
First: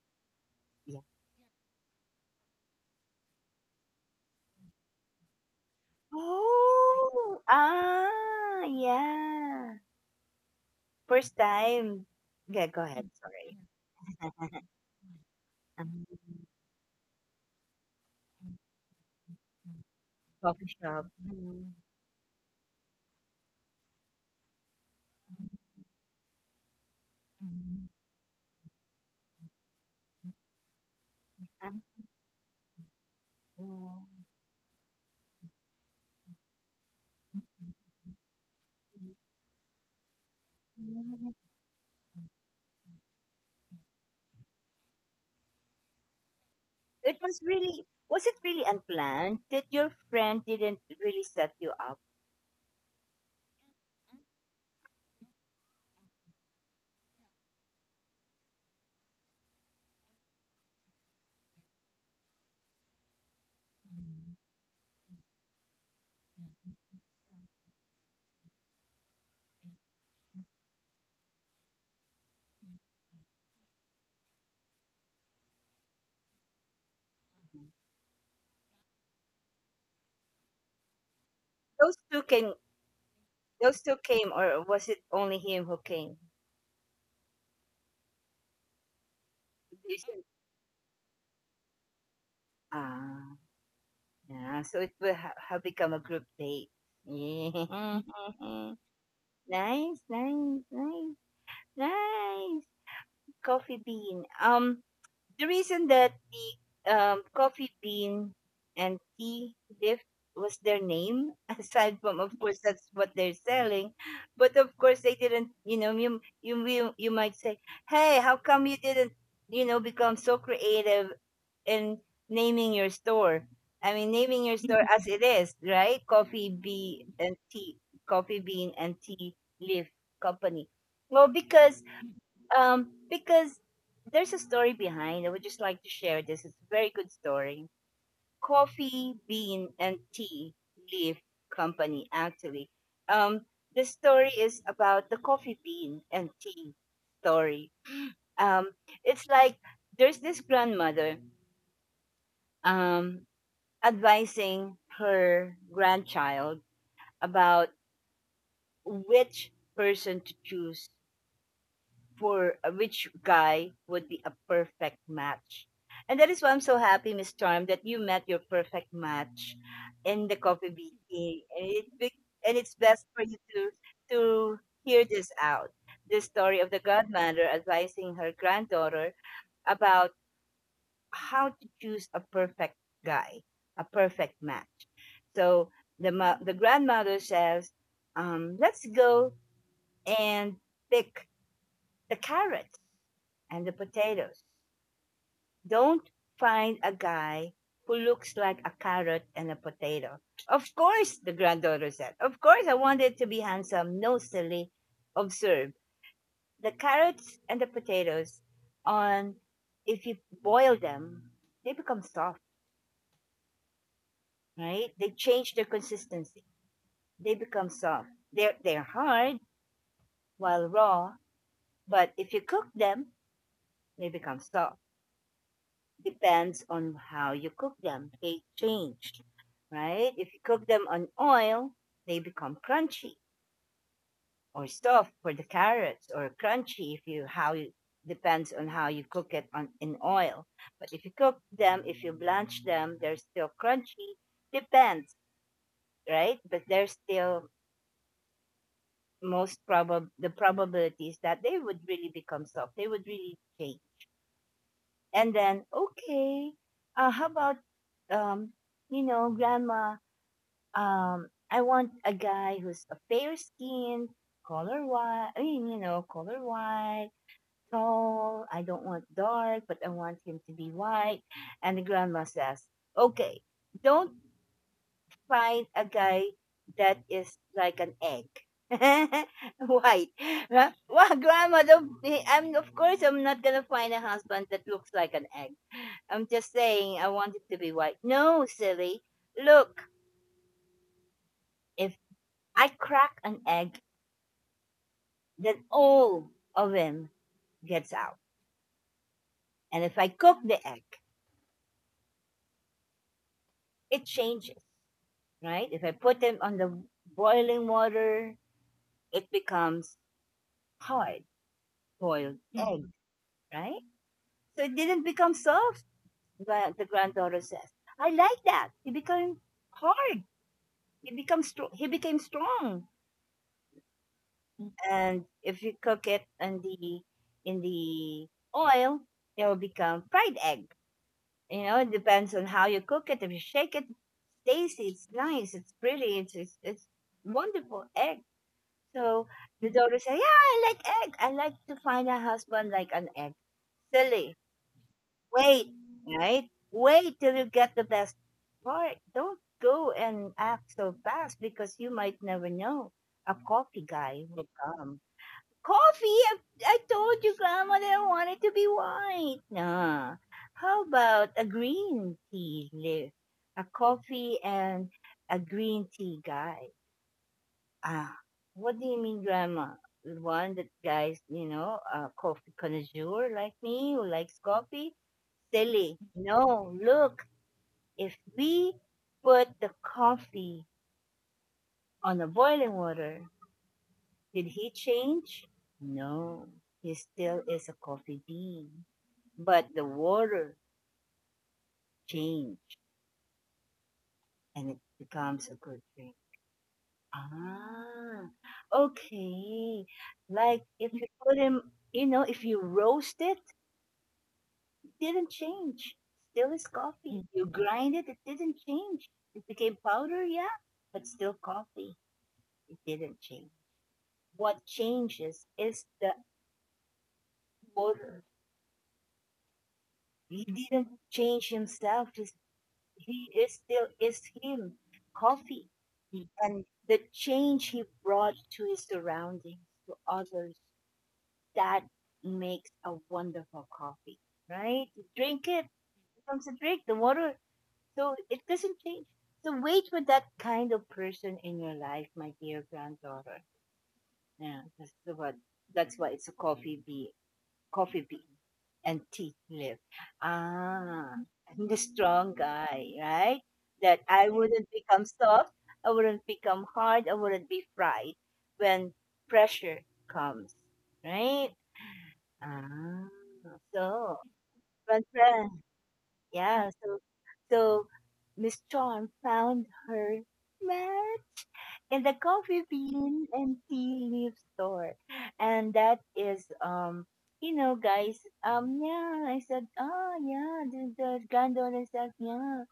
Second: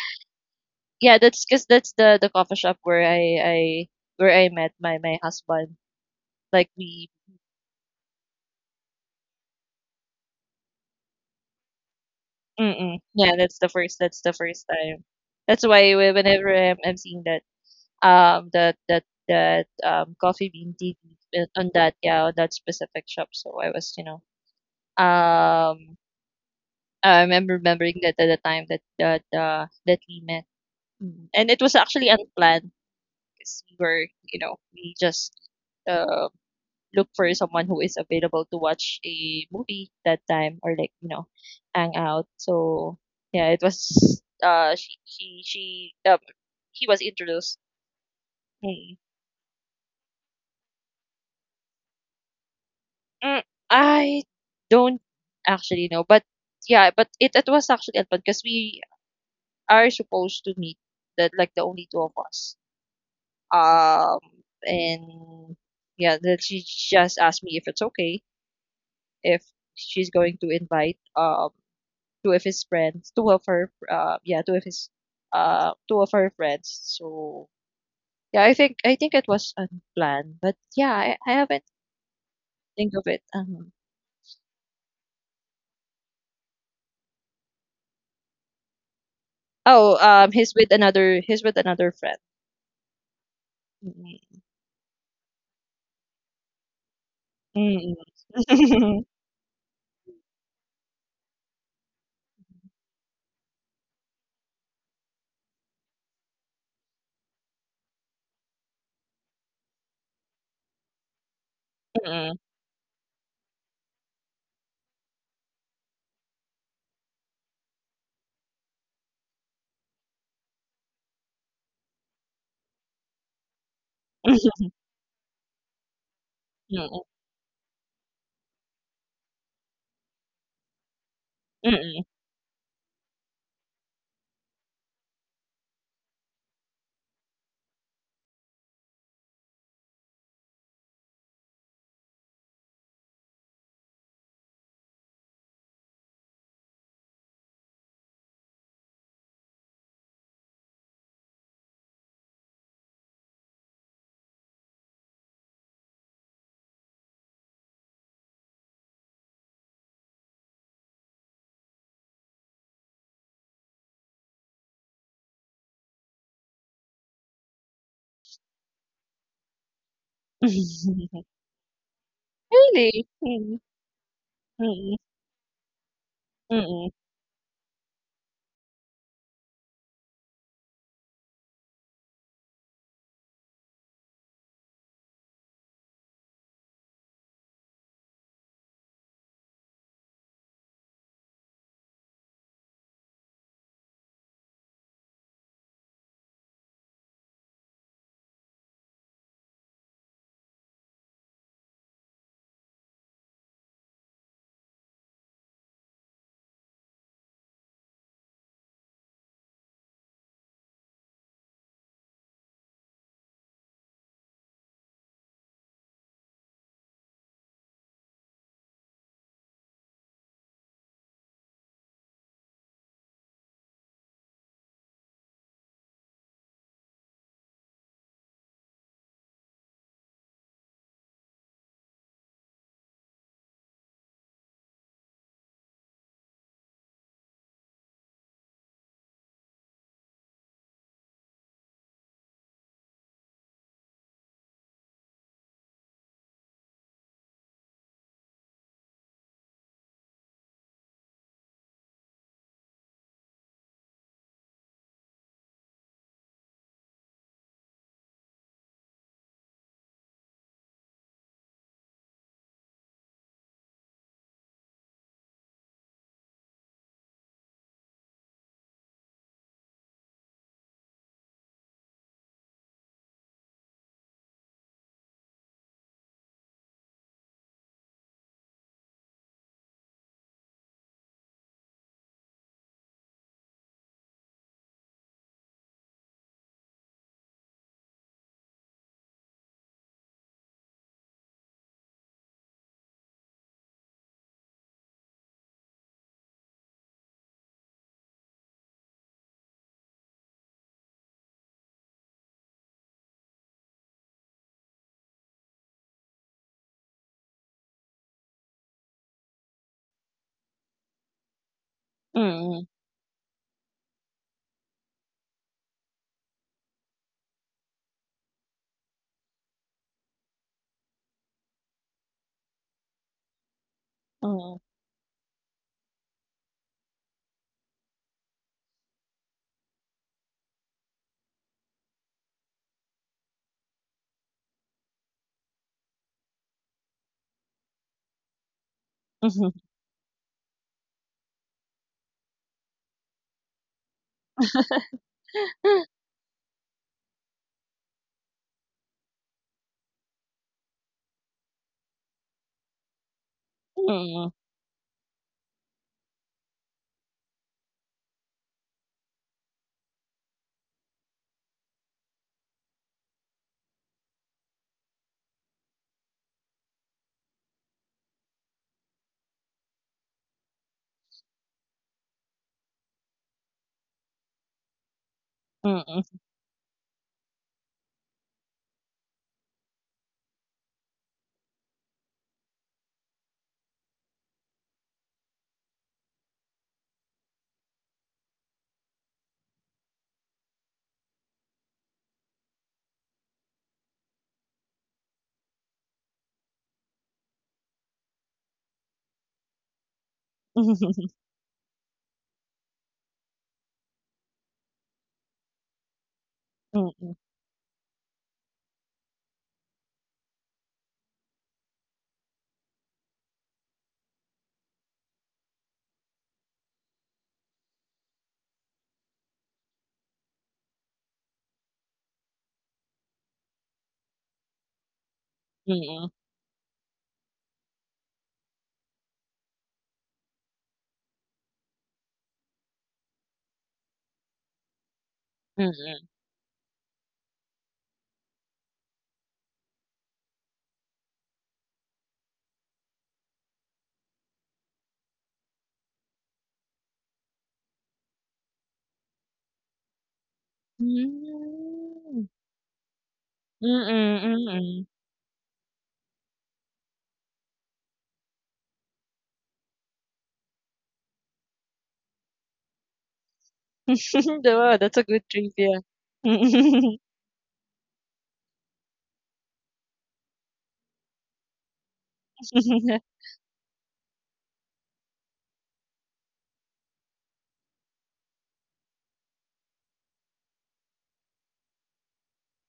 S1: Yeah.
S2: yeah. That's because that's the coffee shop where I where I met my my husband. Like we
S1: Oh, ah, yeah. First time. Yeah, go
S2: Mm.
S1: ahead.
S2: Yeah,
S1: Sorry.
S2: that's the first time. That's why
S1: Um,
S2: whenever I'm seeing that, coffee
S1: coffee
S2: bean tea
S1: shop.
S2: leaf
S1: Mm.
S2: on that, yeah, on that specific shop. So I was, you know, um, I remember remembering that at the time that we met. Mm. And it was actually unplanned because we were, you know, we just, uh, look for someone who is available to watch a movie that time, or like, you know, hang out. So yeah, it was she he was
S1: It was
S2: introduced.
S1: really, was it really
S2: Mm,
S1: unplanned, that your friend didn't really set you up?
S2: mm, I don't actually know, but yeah, but it was actually fun because we are supposed to meet that like the only two of us. Um and yeah, that she just asked me if it's okay if she's going to invite two of his friends, two of her, yeah, two of his, two of her friends. So
S1: Mhm.
S2: yeah, I think it was unplanned, but yeah, I haven't
S1: Those two came,
S2: think of it.
S1: those two came, or was it only him who came? Is.
S2: Oh, he's with another friend.
S1: Ah,
S2: Mm,
S1: yeah. So it will ha- have become a group date.
S2: mm,
S1: Yeah. Nice, nice, nice, nice. Coffee bean. The reason that the coffee bean and tea leaf was their name, aside from, of
S2: mm.
S1: course, that's what they're selling. But of course, they didn't, you know, you might say, hey, how come you didn't, you know, become so creative in naming your store? I mean, naming your store as it is, right?
S2: Mm,
S1: Coffee bean and tea leaf company. Well,
S2: mm, mm, mm.
S1: because there's a story behind. I would just like to share this. It's a very good story. Coffee Bean and Tea Leaf Company, actually. Um, the story is about the coffee bean and tea story. Um, it's like there's this grandmother um, advising her grandchild about which person to choose for which guy would be a perfect match. And that is why I'm so happy, Miss Charm, that you met your perfect match in the coffee
S2: Mm.
S1: meeting. And it's best
S2: Really?
S1: for you
S2: Mm,
S1: to to
S2: mm,
S1: hear this out. The story of the
S2: mm,
S1: godmother advising her granddaughter about how to choose a perfect guy, a perfect match. So the grandmother says, "Let's go and pick the carrot." And the potatoes. Don't find a guy who looks like a carrot and a potato. Of course, the granddaughter said. Of course, I wanted to be handsome. No, silly. Observe the carrots and the potatoes on, if you boil them, they become soft, right? They change their consistency. They become soft. They're hard while raw, but if you cook them, they become soft. Depends on how you cook them. They change, right? If you cook them on oil, they become crunchy or soft for the carrots, or crunchy if you how you depends on how you cook it on in oil. But if you cook them, if you blanch them, they're still crunchy. Depends, right? But they're still most probable the probabilities that they would really become soft. They would really change. And then okay, how about um, you know, grandma, I want a guy who's a fair skin, color white. I mean, you know, color white, tall. I don't want dark, but I want him to be white. And the grandma says, "Okay, don't find a guy that is like an egg." White. Huh? Well grandma, don't be- I'm of course I'm not gonna find a husband that looks like an egg. I'm just saying I want it to be white. No silly, look, if I crack an egg then all of them gets out. And if I cook the egg, it changes, right? If I put them on the boiling water, it becomes hard boiled egg.
S2: mm,
S1: Mm-hmm. Right? So it didn't become soft, the granddaughter says. I like that. He became hard. He became strong. He became strong.
S2: mm,
S1: And if you cook it in the oil, it will become fried egg. You know, it depends on how you cook it. If you shake it, tasty, it's nice, it's pretty, it's wonderful egg. So
S2: mm.
S1: the daughter said, "Yeah, I like egg. I like to find a husband like an egg." Silly. Wait, right? Wait till you get the best part. Don't go and act so fast because you might never know. A coffee guy
S2: Mm,
S1: will come. Coffee? I told you, Grandma, that I wanted to be white. Nah. How about a green tea, Liv? A coffee and a green tea guy. Ah, what do you mean, Grandma? The One that guys, you know, a coffee connoisseur like me who likes coffee?
S2: mm,
S1: Silly.
S2: mm,
S1: No, look, if we put the coffee on the boiling water, did he change? No, he still is a coffee bean. But the water changed and it becomes a good drink. Ah, okay. Like if you put him, you know, if you roast it, it didn't change. Still is
S2: mm, mm,
S1: coffee. You grind it, it didn't change. It became powder, yeah, but still coffee. It didn't change. What changes is the water. He didn't change himself. He is still is him, coffee,
S2: mm, mm,
S1: Mm. and the change he brought to his surroundings, to others, that makes a wonderful coffee, right? You drink it, it
S2: mm.
S1: becomes a drink, the water, so it doesn't change. So wait for that kind of person in your life, my dear granddaughter. Yeah, that's what. That's why it's a coffee bean and tea leaf. Ah, I'm the
S2: Mm.
S1: strong guy, right?
S2: Mm,
S1: That
S2: mm
S1: I
S2: mm
S1: wouldn't
S2: mm.
S1: become soft, I wouldn't become hard, I wouldn't be fried when pressure comes, right? Ah,
S2: Ba,
S1: so
S2: that's
S1: when
S2: a good
S1: pre-
S2: trivia.
S1: yeah, so so Miss John found her man in the coffee bean and tea leaf store. And that is, guys, yeah, I said, oh, yeah, the granddaughter said, yeah,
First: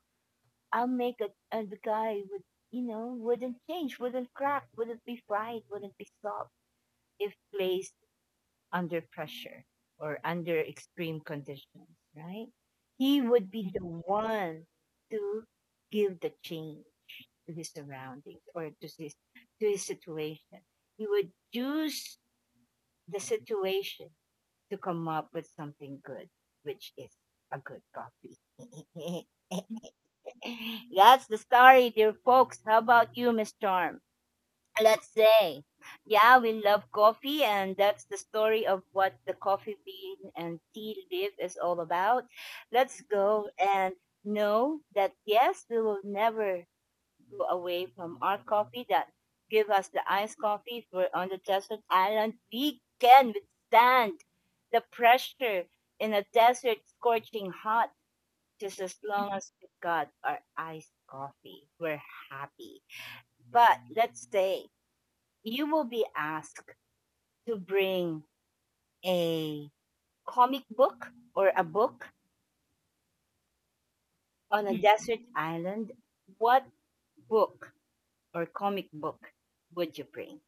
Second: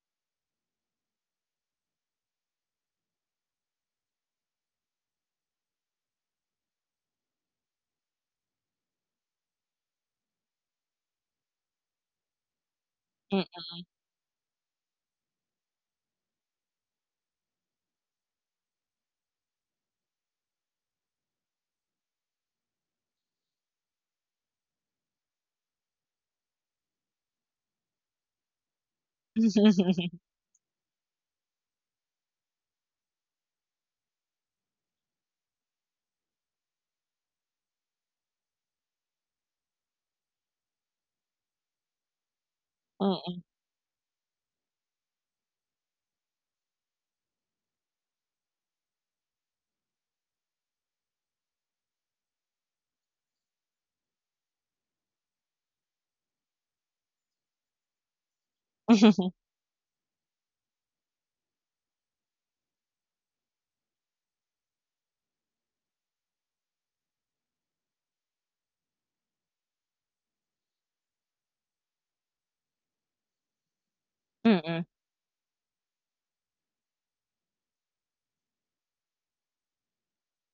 S1: I'll make a the guy would, you know, wouldn't change, wouldn't crack, wouldn't be fried, wouldn't be soft if placed under pressure or under extreme conditions, right? He
S2: Mm.
S1: would
S2: Mm.
S1: be the one to give the change to his surroundings or to his situation. He would use the situation to come up with something good, which is a good coffee.
S2: Mm.
S1: That's the story, dear folks. How about you, Miss Charm? Let's say, yeah, we love coffee, and that's the story of what the coffee bean and tea leaf is all about. Let's
S2: Mm.
S1: go and know that yes, we will never go away from our coffee that give us the iced coffee if we're on the desert island. We can withstand the pressure in a desert scorching hot just as long as we got our iced coffee. We're happy. But let's say you will be asked to bring a comic book or a book
S2: Mm
S1: on a
S2: mm
S1: desert island. What book or comic book would you bring?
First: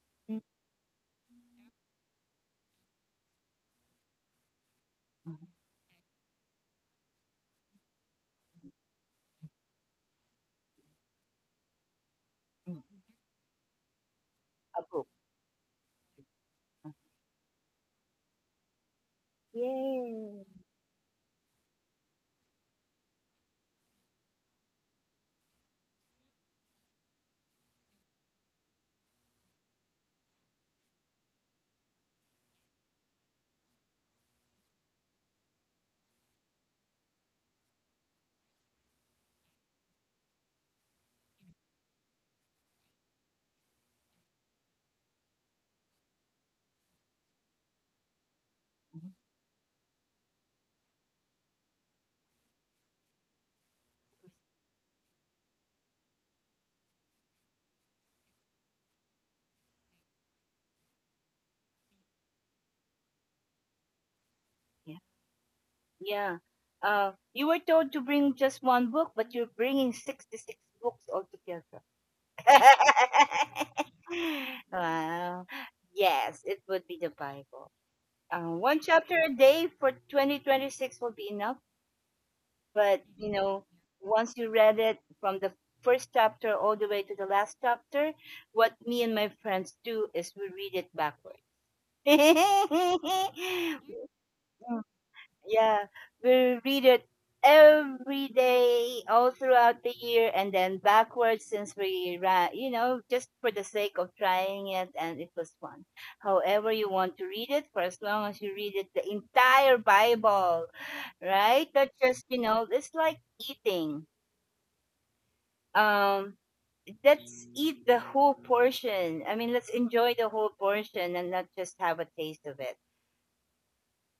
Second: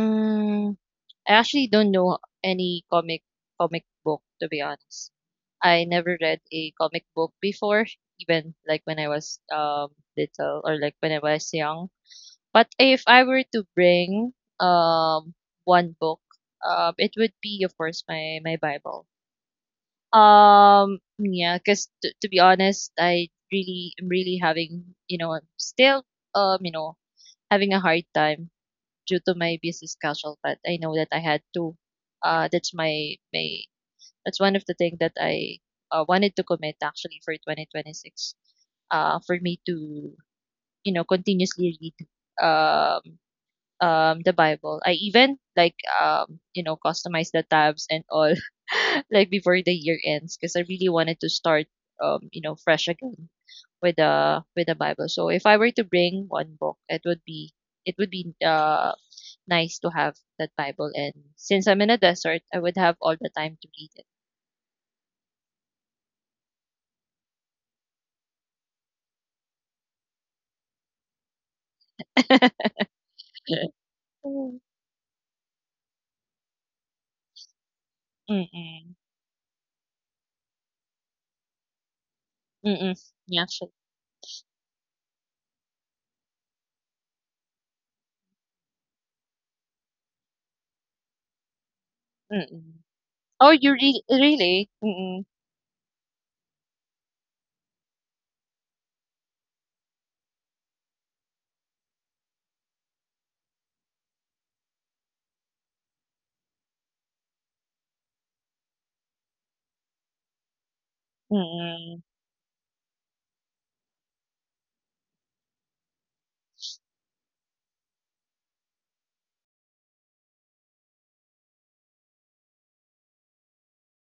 S2: mm. I actually don't know any comic book, to be honest.
S1: Mhm.
S2: I never read a comic book before, even, like, when I was, little or, like, when I was young. But if I were to bring,
S1: A book.
S2: um, one book, it would be, of course, my Bible.
S1: Yay.
S2: Yeah, because to be honest, I really am really having, you know, I'm still, you know, having a hard time due to my busy schedule. But I know that I had to. That's my my. That's one of the things that I wanted to commit actually for 2026. For me to you know continuously read. Um, the Bible. I even like you know customize the tabs and all
S1: Mhm.
S2: like before the year ends because I really wanted to start you know fresh again with the Bible. So if I were to bring one book, it would be it would be uh nice to have that Bible, and since I'm in a desert, I would have all the time to read it.
S1: Yeah. Yeah. You were told to bring just one book, but you're bringing 66 books altogether.
S2: Mm.
S1: Wow. Yes, it would be the Bible. One
S2: Mm-mm.
S1: chapter a day for 2026 will be enough. But,
S2: Mm-mm.
S1: you
S2: Yeah,
S1: know,
S2: actually.
S1: once you read it from the first chapter all the way to the last chapter, what me and my friends do is we read it backwards.
S2: Mm-mm. Oh, you re really? Mm-mm.
S1: Yeah, we read it every day, all throughout the year, and then backwards since we ran, you know, just for the sake of trying it, and it was fun. However, you want to read it, for as long as you read it, the entire Bible, right? That's
S2: Mm-mm.
S1: just, you know, it's like eating. Um, let's eat the whole portion. I mean, let's enjoy the whole portion and not just have a taste of it.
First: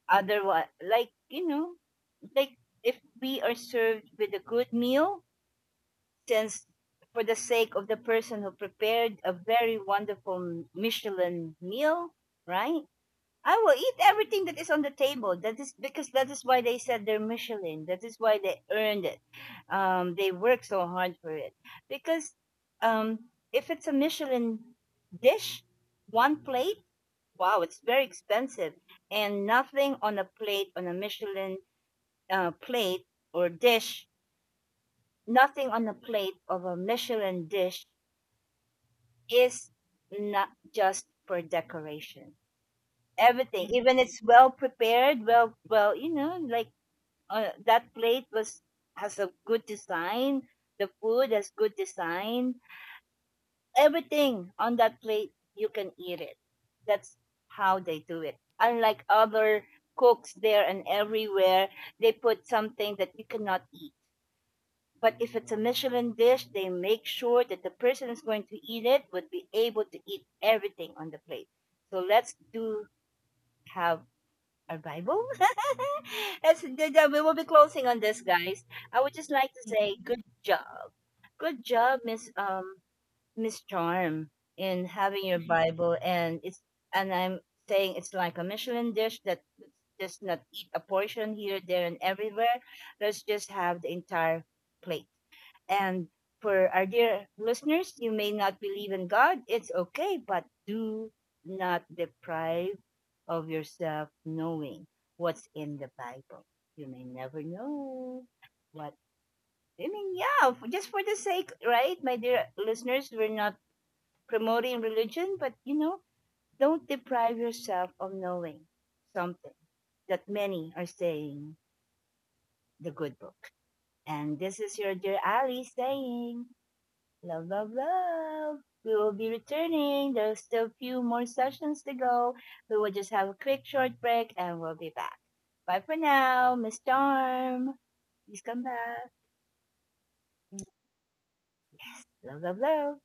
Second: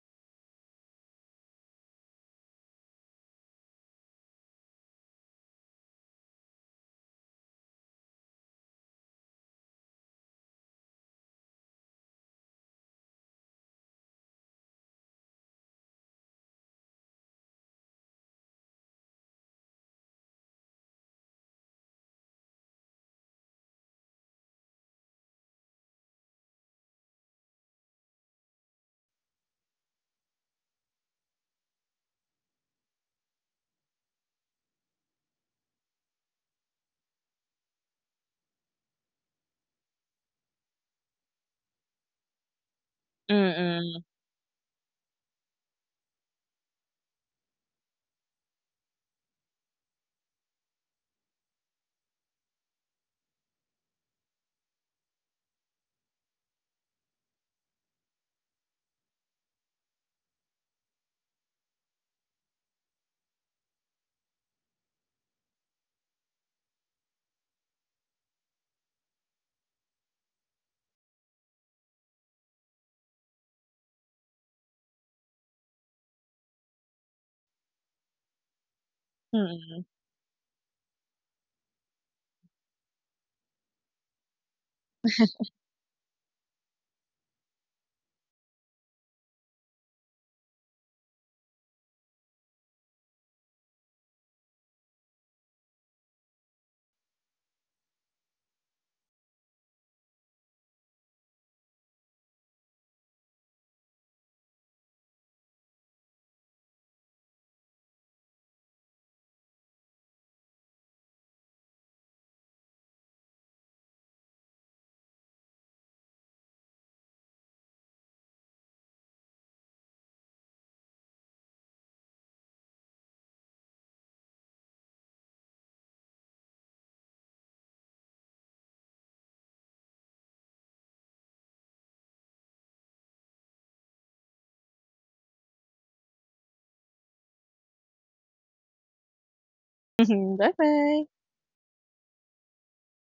S1: Otherwise, like, you know, like if we are served with a good meal, since for the sake of the person who prepared a very wonderful Michelin meal, right? I will eat everything that is on the table. That is because that is why they said they're Michelin. That is why they earned it. They work so hard for it. Because um, if it's a Michelin dish, one plate, wow, it's very expensive. And nothing on a plate, on a Michelin plate or dish, nothing on a plate of a Michelin dish is not just for decoration. Everything even
S2: Mm-mm.
S1: it's well prepared well, you know, like that plate was has a good design, the food has good design, everything on that plate you can eat it. That's how they do it, unlike other cooks there and everywhere, they put something that you cannot eat. But if it's a Michelin dish, they make sure that the person is going to eat it would be able to eat everything on the plate. So let's do have arrival. We will be closing on this, guys. I would just like to
S2: Mm-mm.
S1: say good job, Miss Miss Charm, in having your Bible, and it's and I'm saying it's like a Michelin dish that let's just not eat a portion here, there, and everywhere. Let's just have the entire plate. And for our dear listeners, you may not believe in God. It's okay, but do not deprive of yourself knowing what's in the Bible. You may never know what. I mean, yeah, just for the sake, right, my dear listeners, we're not promoting religion, but you know, don't deprive yourself of knowing something that many are saying the good book. And this is your dear Ali saying, love, love, love. We will be returning. There's still a few more sessions to go. We will just have a quick short break and we'll be back. Bye for now, Miss Charm. Please come back.
S2: Bye bye.
S1: Yes. Love, love, love.